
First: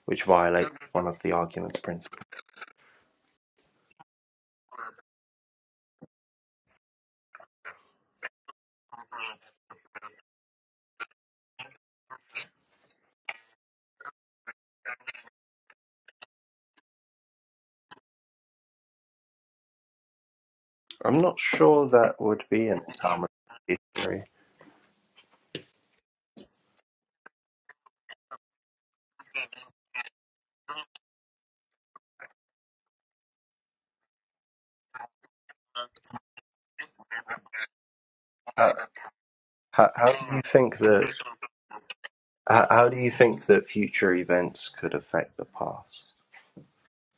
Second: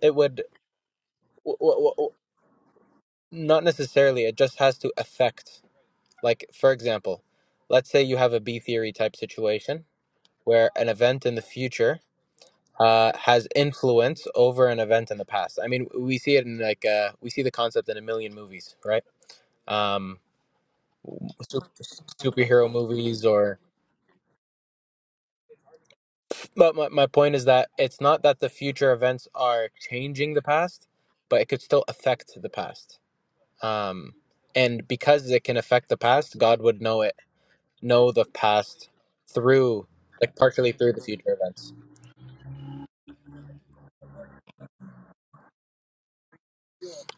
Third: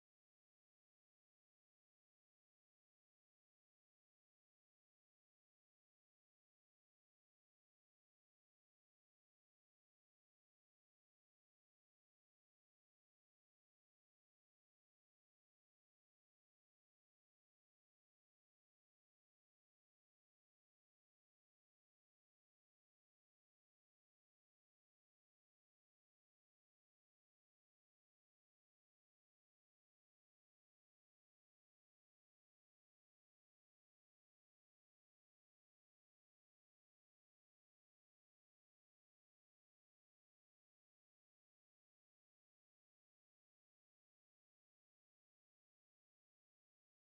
S3: It
S2: which
S3: would
S2: violates one of the
S3: w-
S2: argument's
S3: w- w-
S2: principles.
S3: not necessarily. It just has to affect. Like for example, let's say you have a B theory type situation where an event in the future uh, has influence over an event in the past. I mean, we see it in like uh, we see the concept in a million movies, right? Um,
S2: I'm not
S3: su-
S2: sure that would be
S3: superhero
S2: an
S3: movies
S2: Talmudic
S3: or
S2: theory.
S3: but my, my point is that it's not that the future events are changing the past but it could still affect the past um, and because it can affect the past, God would know it, know the past through,
S2: how, how
S3: like
S2: do you
S3: partially
S2: think
S3: through the
S2: that?
S3: future events.
S2: How, how do you think that future events could affect the past?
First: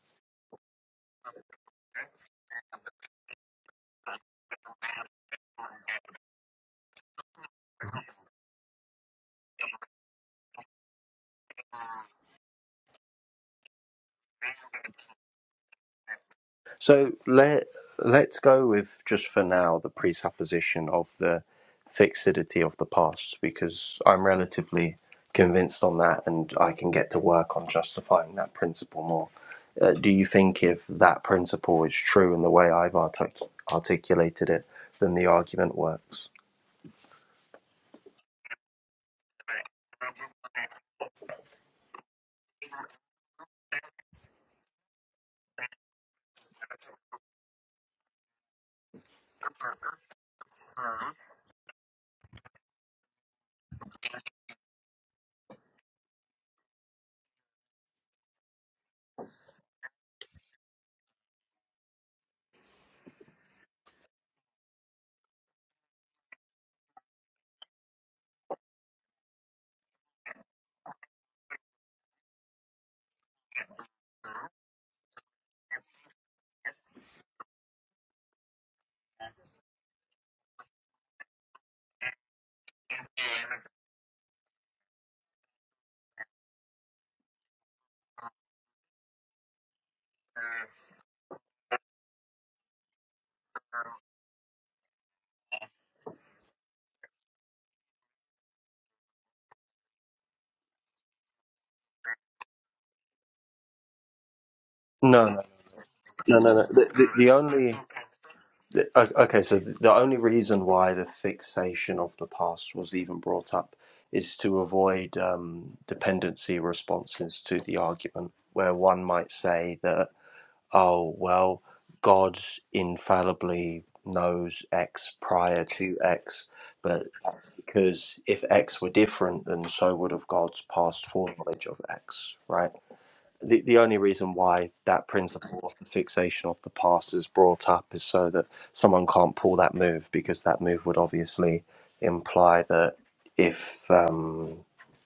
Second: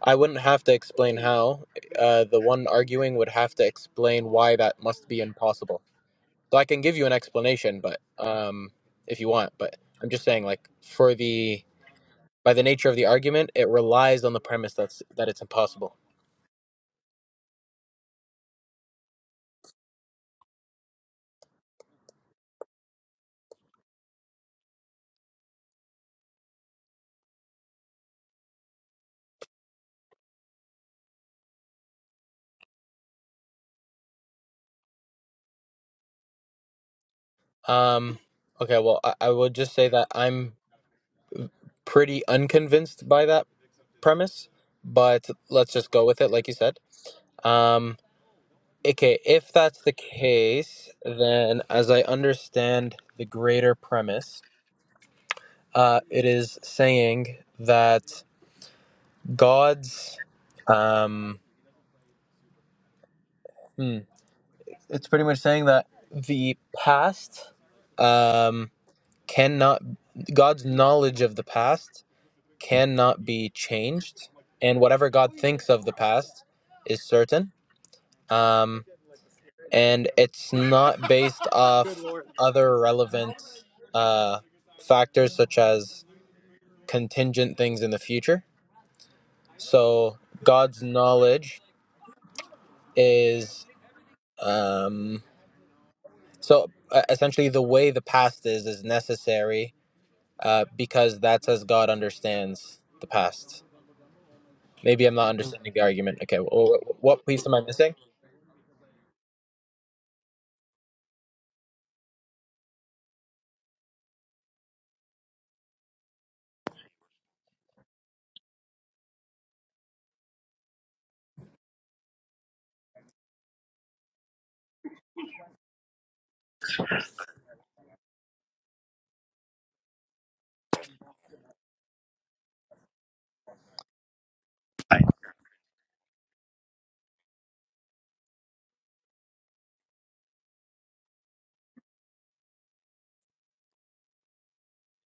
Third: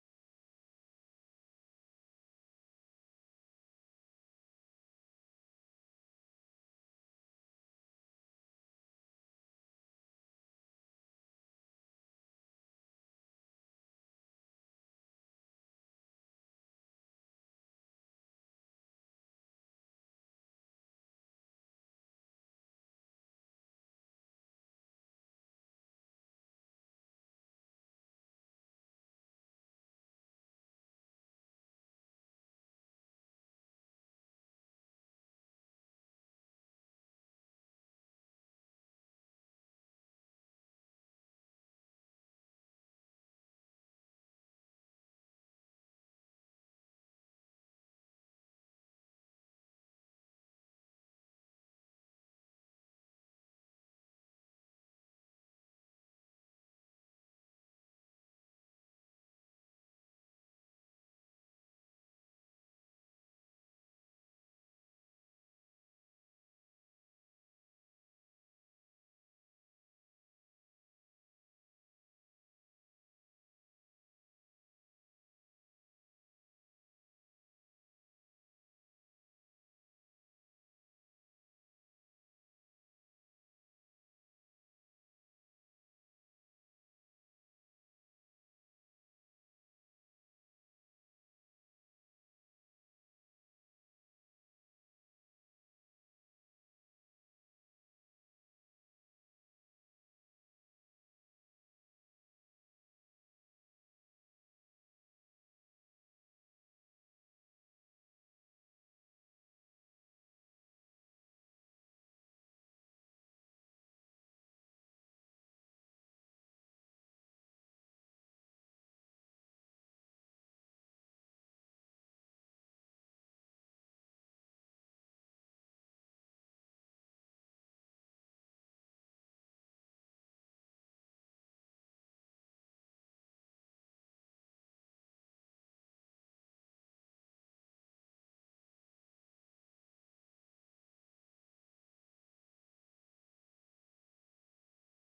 S3: I wouldn't have to explain how. Uh, the one arguing would have to explain why that must be impossible. So I can give you an explanation, but um, if you want, but I'm just saying, like for the by the nature of the argument, it relies on the premise that's that it's impossible.
S2: So let let's go with just for now the presupposition of the fixity of the past because I'm relatively convinced on that and I can get to work on justifying that principle more. Uh, do you think if that principle is true in the way I've artic- articulated it, then the argument works?
S3: Um, okay, well, I, I would just say that I'm pretty unconvinced by that premise, but let's just go with it, like you said. Um, okay, if that's the
S2: No,
S3: case, then as I understand the greater premise, uh, it is saying that God's, um, hmm, it's pretty much saying that the past um, cannot, God's knowledge of the past cannot be changed, and whatever God thinks of the past is certain. Um, and it's not based off other relevant uh, factors such as contingent things in the future. So God's knowledge is um, so uh, essentially the way the past is is necessary uh, because that's as God understands the past. Maybe I'm
S2: no, no,
S3: not understanding the argument. Okay,
S2: no. no. The,
S3: well,
S2: the,
S3: what
S2: the
S3: piece am I
S2: only
S3: missing?
S2: the- o- okay, so the the only reason why the fixation of the past was even brought up is to avoid um, dependency responses to the argument, where one might say that oh, well, God infallibly knows X prior to X, but that's because if X were different, then so would have God's past foreknowledge of X, right? the, the only reason why that principle of the fixation of the past is brought up is so that someone can't pull that move because that move would obviously imply that if um,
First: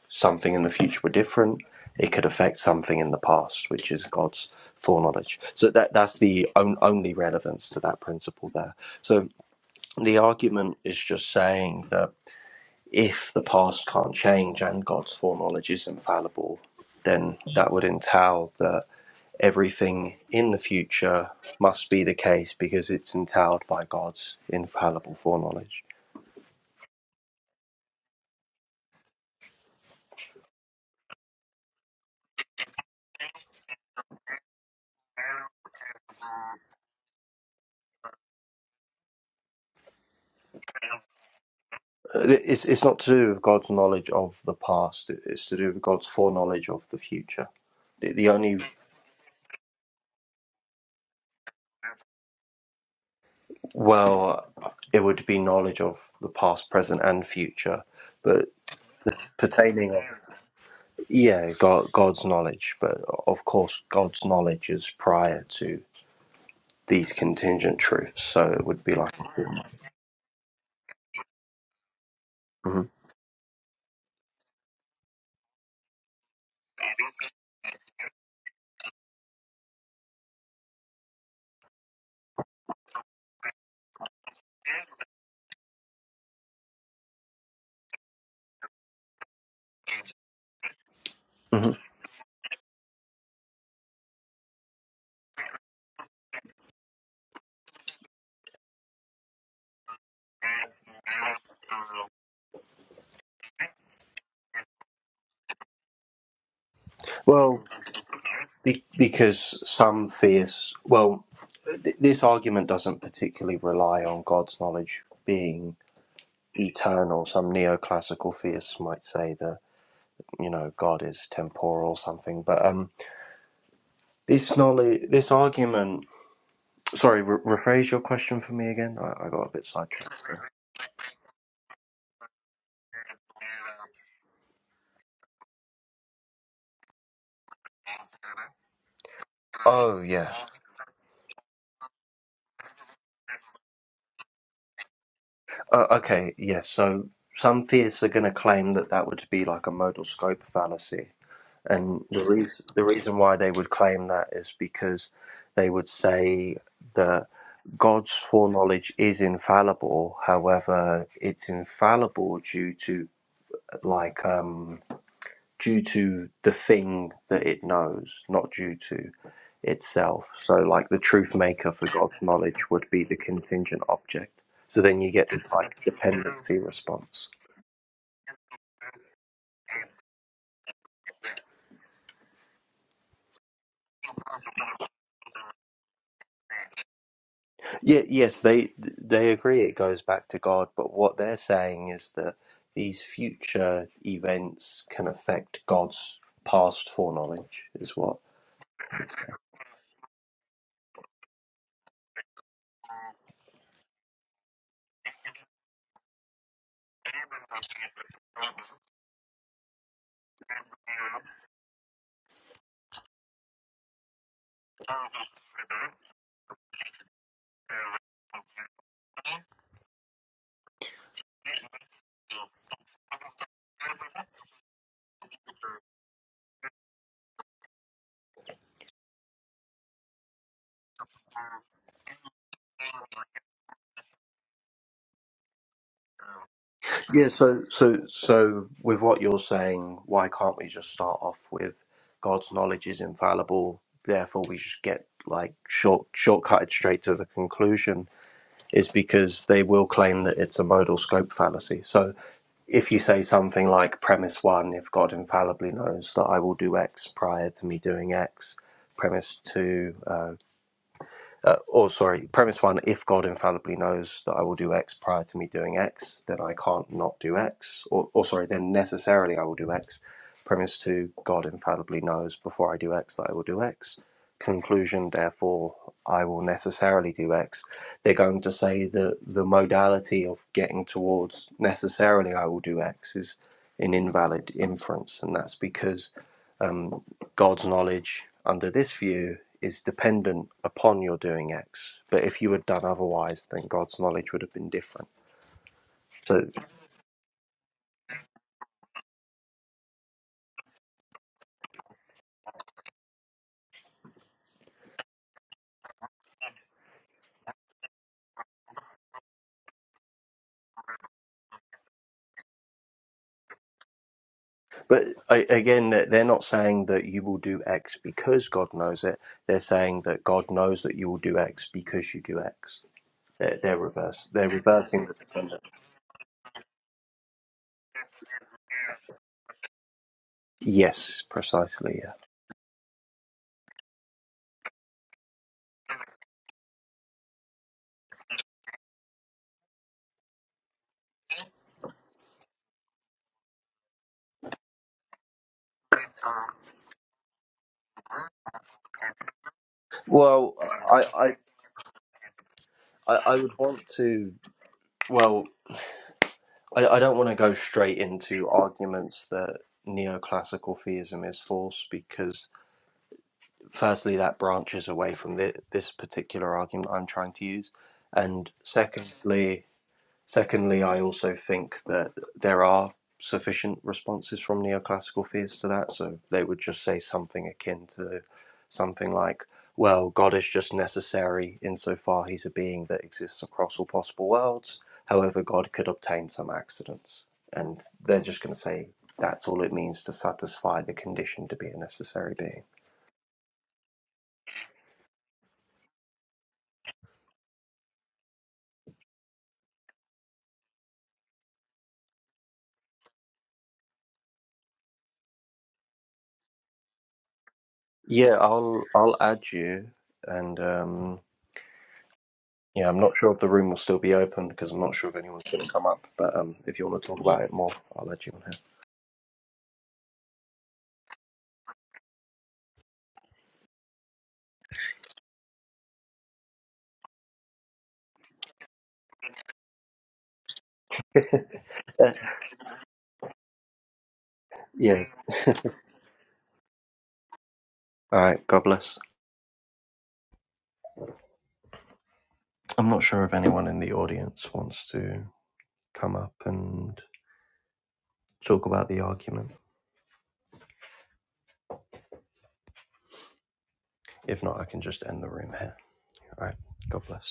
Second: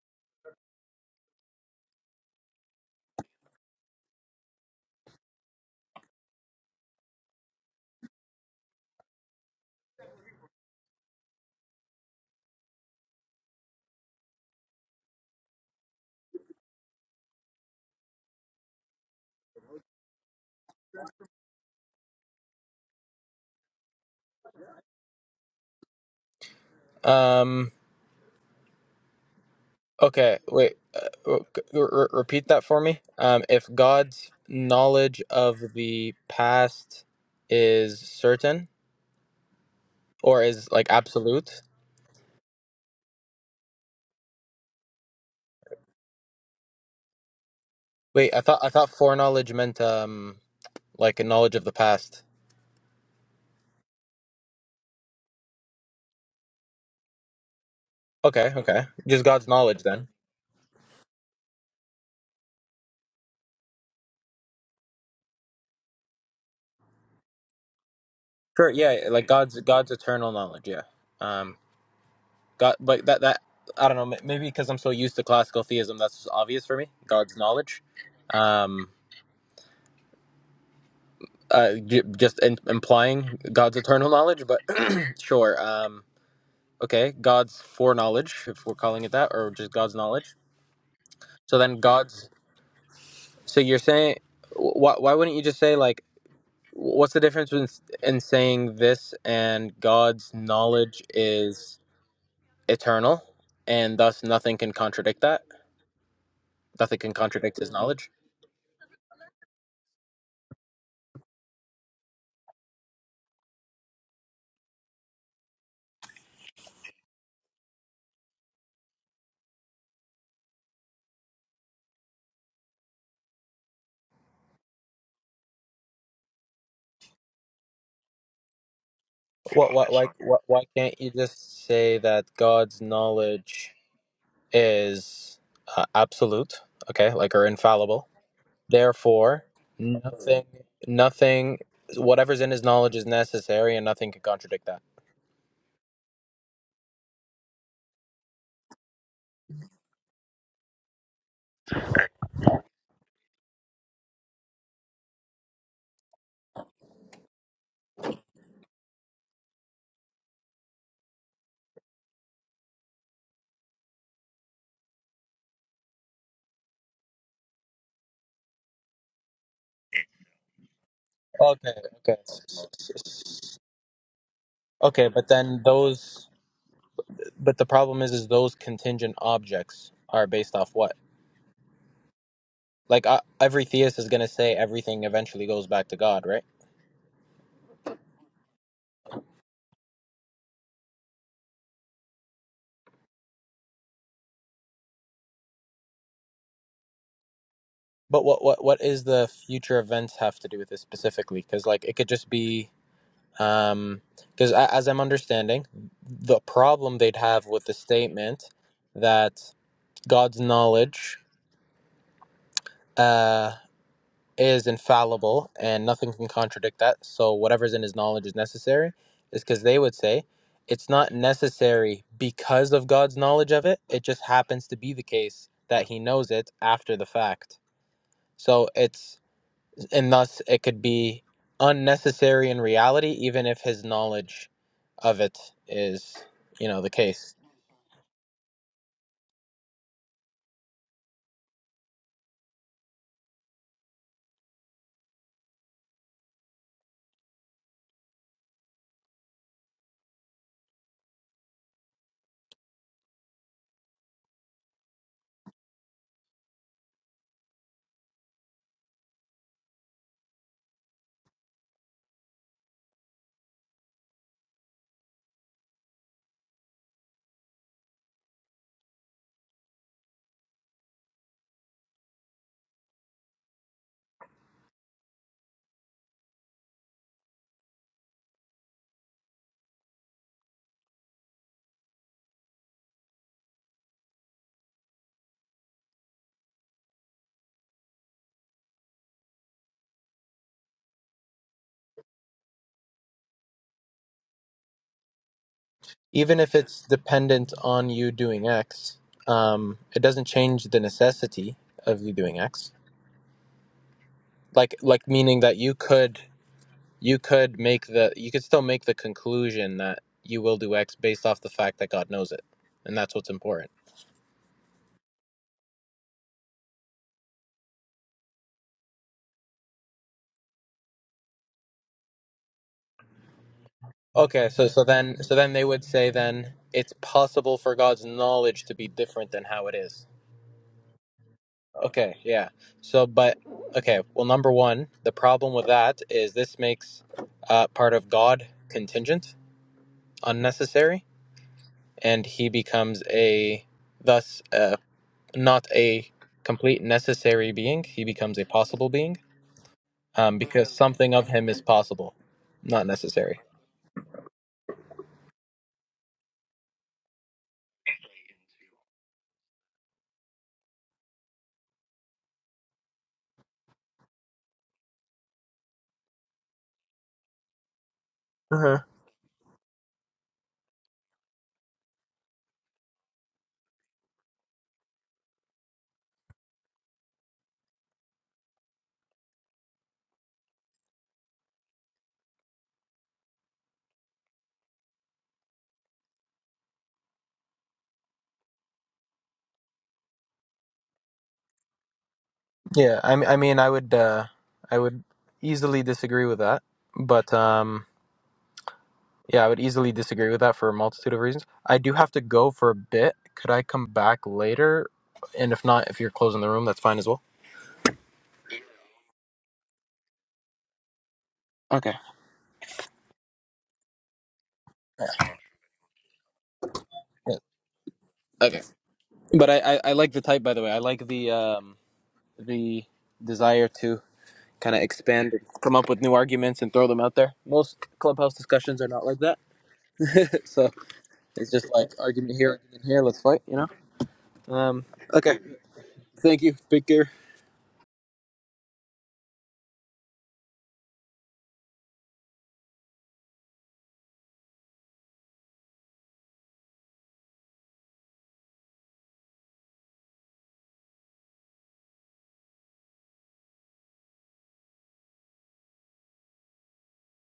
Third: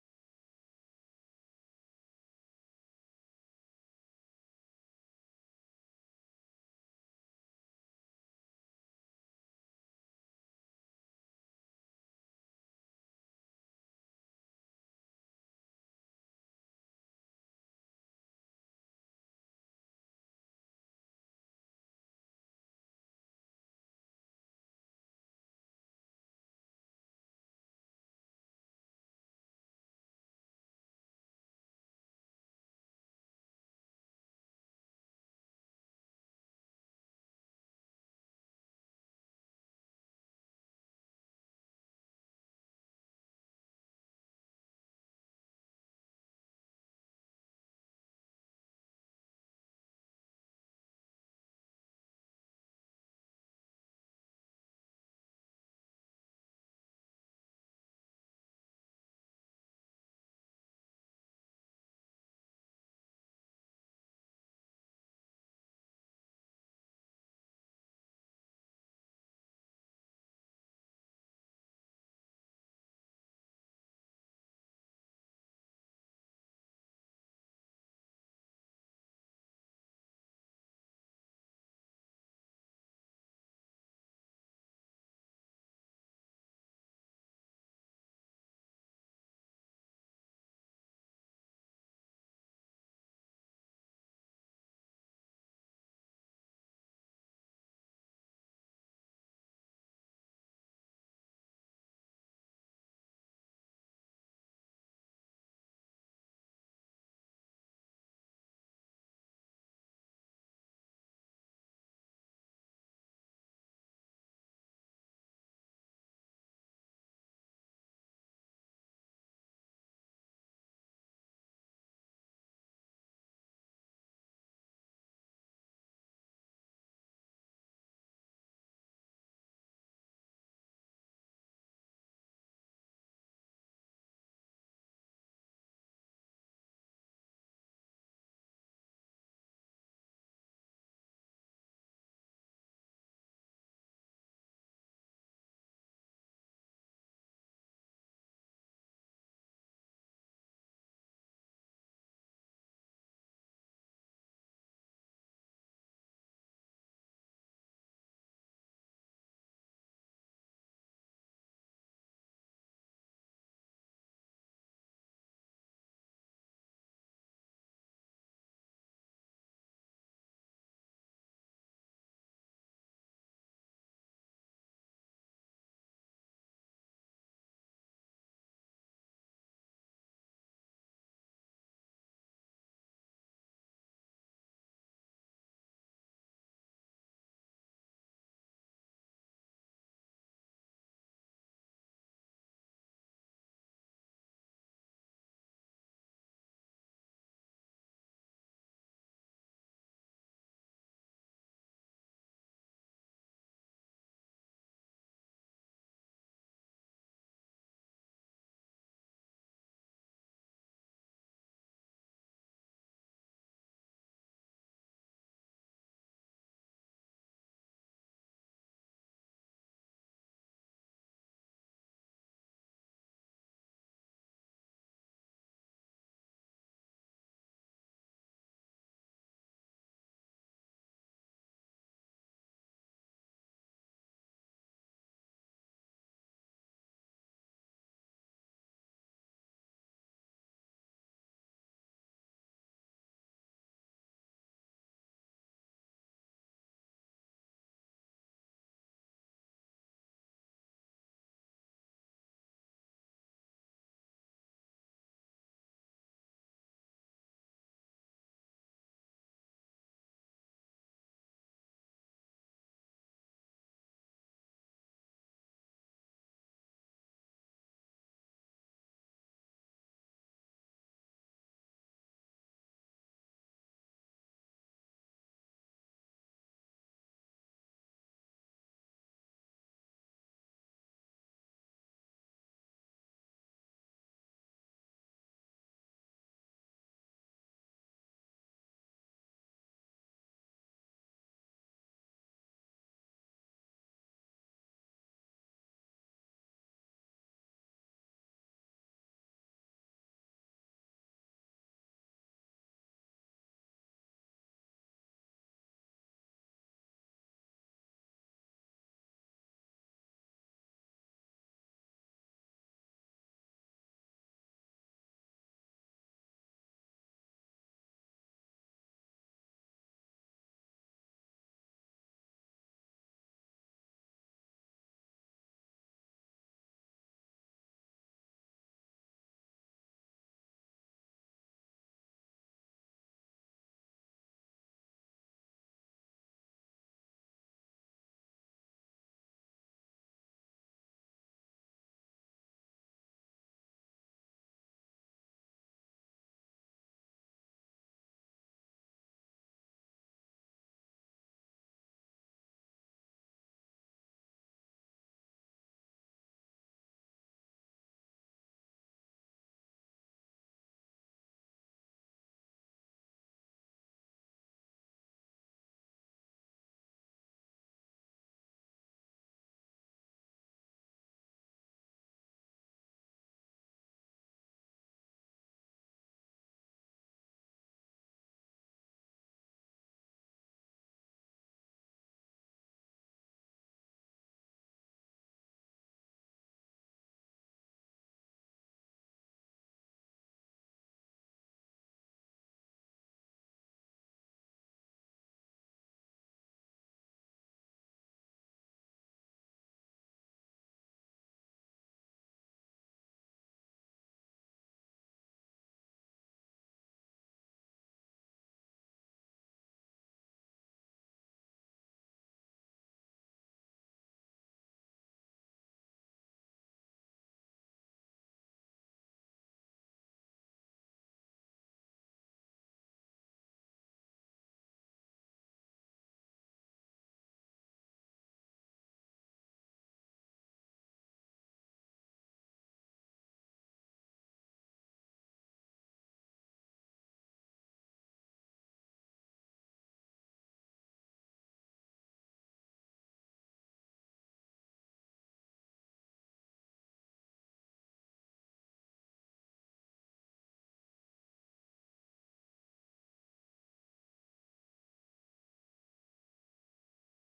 S2: something in the future were different, it could affect something in the past, which is God's foreknowledge. So that that's the on, only relevance to that principle there. So the argument is just saying that if the past can't change and God's foreknowledge is infallible, then that would entail that everything in the future must be the case because it's entailed by God's infallible foreknowledge.
S3: Um. Okay. Wait. Uh, w- c- r- r- repeat that for me. Um. If God's knowledge of the
S2: Uh,
S3: past is certain or is like absolute.
S2: It's, it's not to do with God's knowledge of the past, it's to do with God's foreknowledge of the future. The, the
S3: Wait. I thought
S2: only,
S3: I thought foreknowledge meant um like a knowledge of the past.
S2: well, uh, it would be knowledge of the past, present, and future, but
S3: Okay. Okay. Just God's knowledge
S2: pertaining,
S3: then.
S2: yeah, God, God's knowledge, but of course, God's knowledge is prior to these contingent truths, so it
S3: Sure,
S2: would be
S3: yeah,
S2: like. a
S3: like God's
S2: form.
S3: God's eternal knowledge, yeah. Um,
S2: Mhm.
S3: God, but that that I don't know, m- maybe because I'm so used to classical theism, that's just obvious for me. God's knowledge, um, uh, j- just in, implying God's eternal knowledge, but sure. Um, okay, God's foreknowledge, if we're calling it that, or just God's knowledge. So
S2: hmm
S3: then God's. So you're saying, why why wouldn't you just say like, what's the difference in, in saying this and God's knowledge is? eternal, and thus nothing can contradict that. Nothing can contradict
S2: Well,
S3: his knowledge.
S2: be- because some fierce, well, th- this argument doesn't particularly rely on God's knowledge being eternal. Some neoclassical theists might say that you know God is temporal or something, but um, this knowledge, this argument. Sorry, re- rephrase your question for me again. I, I got a bit
S3: What, what, like,
S2: sidetracked.
S3: what, why can't you just say that God's knowledge is uh, absolute, okay, like or infallible? Therefore,
S2: Oh yeah.
S3: nothing, nothing, whatever's in his knowledge is necessary, and nothing can contradict that.
S2: Uh, okay, yeah, so some theists are going to claim that that would be like a modal scope fallacy. And the, reas the reason why they would claim that is because they would say that God's foreknowledge is infallible. However, it's infallible due to like um, due to the thing that it knows, not due to itself. So, like the truth maker
S3: Okay,
S2: for
S3: okay,
S2: God's knowledge would be the contingent object. So then
S3: okay,
S2: you
S3: but
S2: get this
S3: then
S2: like
S3: those,
S2: dependency response.
S3: but the problem is, is those contingent objects are based off what? Like uh, every theist is going to say everything eventually goes back to God, right?
S2: Yeah, yes, they they agree it goes back to God, but what they're saying is that these future events can affect God's past foreknowledge, is what.
S3: But what what what is the future events have to do with this specifically? Because like it could just be um because as I'm understanding, the problem they'd have with the statement that God's knowledge. uh. is infallible and nothing can contradict that. So whatever's in his knowledge is necessary, is because they would say it's not necessary because of God's knowledge of it. It just happens to be the case that he knows it after the fact. So it's and thus it could be unnecessary in reality, even if his knowledge of it is, you know, the
S2: Yeah,
S3: case.
S2: so so so with what you're saying, why can't we just start off with God's knowledge is infallible, therefore we just get like short shortcutted straight to the conclusion is because they will claim that it's a modal scope fallacy. So if you say something like premise one, if God infallibly knows that I will do X prior to me doing X, premise two, uh, uh, or sorry, premise one: If God infallibly knows that I will do X prior to me doing X, then I can't not do X. Or, or sorry, then necessarily I will do X. Premise two: God infallibly knows before I do X that I will do X. Conclusion: Therefore, I will necessarily do X. They're going to say that the modality of getting towards necessarily I will do X is an invalid inference, and that's because um, God's knowledge under this view is dependent upon your doing X. But if you had done otherwise, then God's knowledge would have been different.
S3: Even
S2: So,
S3: if it's dependent on you doing X, um, it doesn't change the necessity of you doing X like like meaning that you could you could make the you could still make the conclusion that you will do x based off the fact that god knows it and that's what's important
S2: but again, they're they're not saying that you will do X because God knows it. They're saying that God knows that you will do X because you do X. They're, they're reverse. They're
S3: okay so so
S2: reversing the
S3: then so then
S2: dependent.
S3: they would say then it's possible for god's knowledge to be different than how it is
S2: Yes, precisely. Yeah.
S3: okay yeah so but okay well number one the problem with that is this makes uh, part of god contingent unnecessary and he becomes a thus a. not a complete necessary being. He becomes a possible being um,
S2: Well,
S3: because
S2: I,
S3: something of
S2: I,
S3: him is possible, not
S2: I I
S3: necessary.
S2: would want to. Well, I, I don't want to go straight into arguments that neoclassical theism is false because, firstly, that branches away from the, this particular argument I'm trying to use, and
S3: Uh huh.
S2: secondly, Secondly, I also think that there are sufficient responses from neoclassical theists to that, so they would just say something akin to something like, well, God is just necessary insofar he's a being that exists across all possible worlds. However, God could obtain some accidents. And they're just going to say that's all it means to satisfy the condition to be a necessary being.
S3: Yeah, I, m- I mean, I would, uh, I would easily disagree with that, but um, yeah, I would easily disagree with that for a multitude of reasons. I do have to go for a bit. Could I come back later? And if not, if you're closing the room, that's fine as well.
S2: Yeah, I'll I'll add you, and um,
S3: Okay.
S2: Yeah, I'm not sure if the room will still be open because I'm not
S3: Yeah.
S2: sure if anyone's going to come up. But um, if you want to talk
S3: Yeah.
S2: about it more, I'll let you on
S3: Okay. But I, I, I like the type, by the way. I like the um, the desire to. kind of expand and come up with new arguments and throw them out there. Most clubhouse discussions are not like that. so
S2: here.
S3: it's just like argument here, argument here, let's fight, you know? Um,
S2: yeah.
S3: okay. Thank you, Big Gear.
S2: All right. God bless. I'm not sure if anyone in the audience wants to come up and talk about the argument. If not, I can just end the room here. All right. God bless.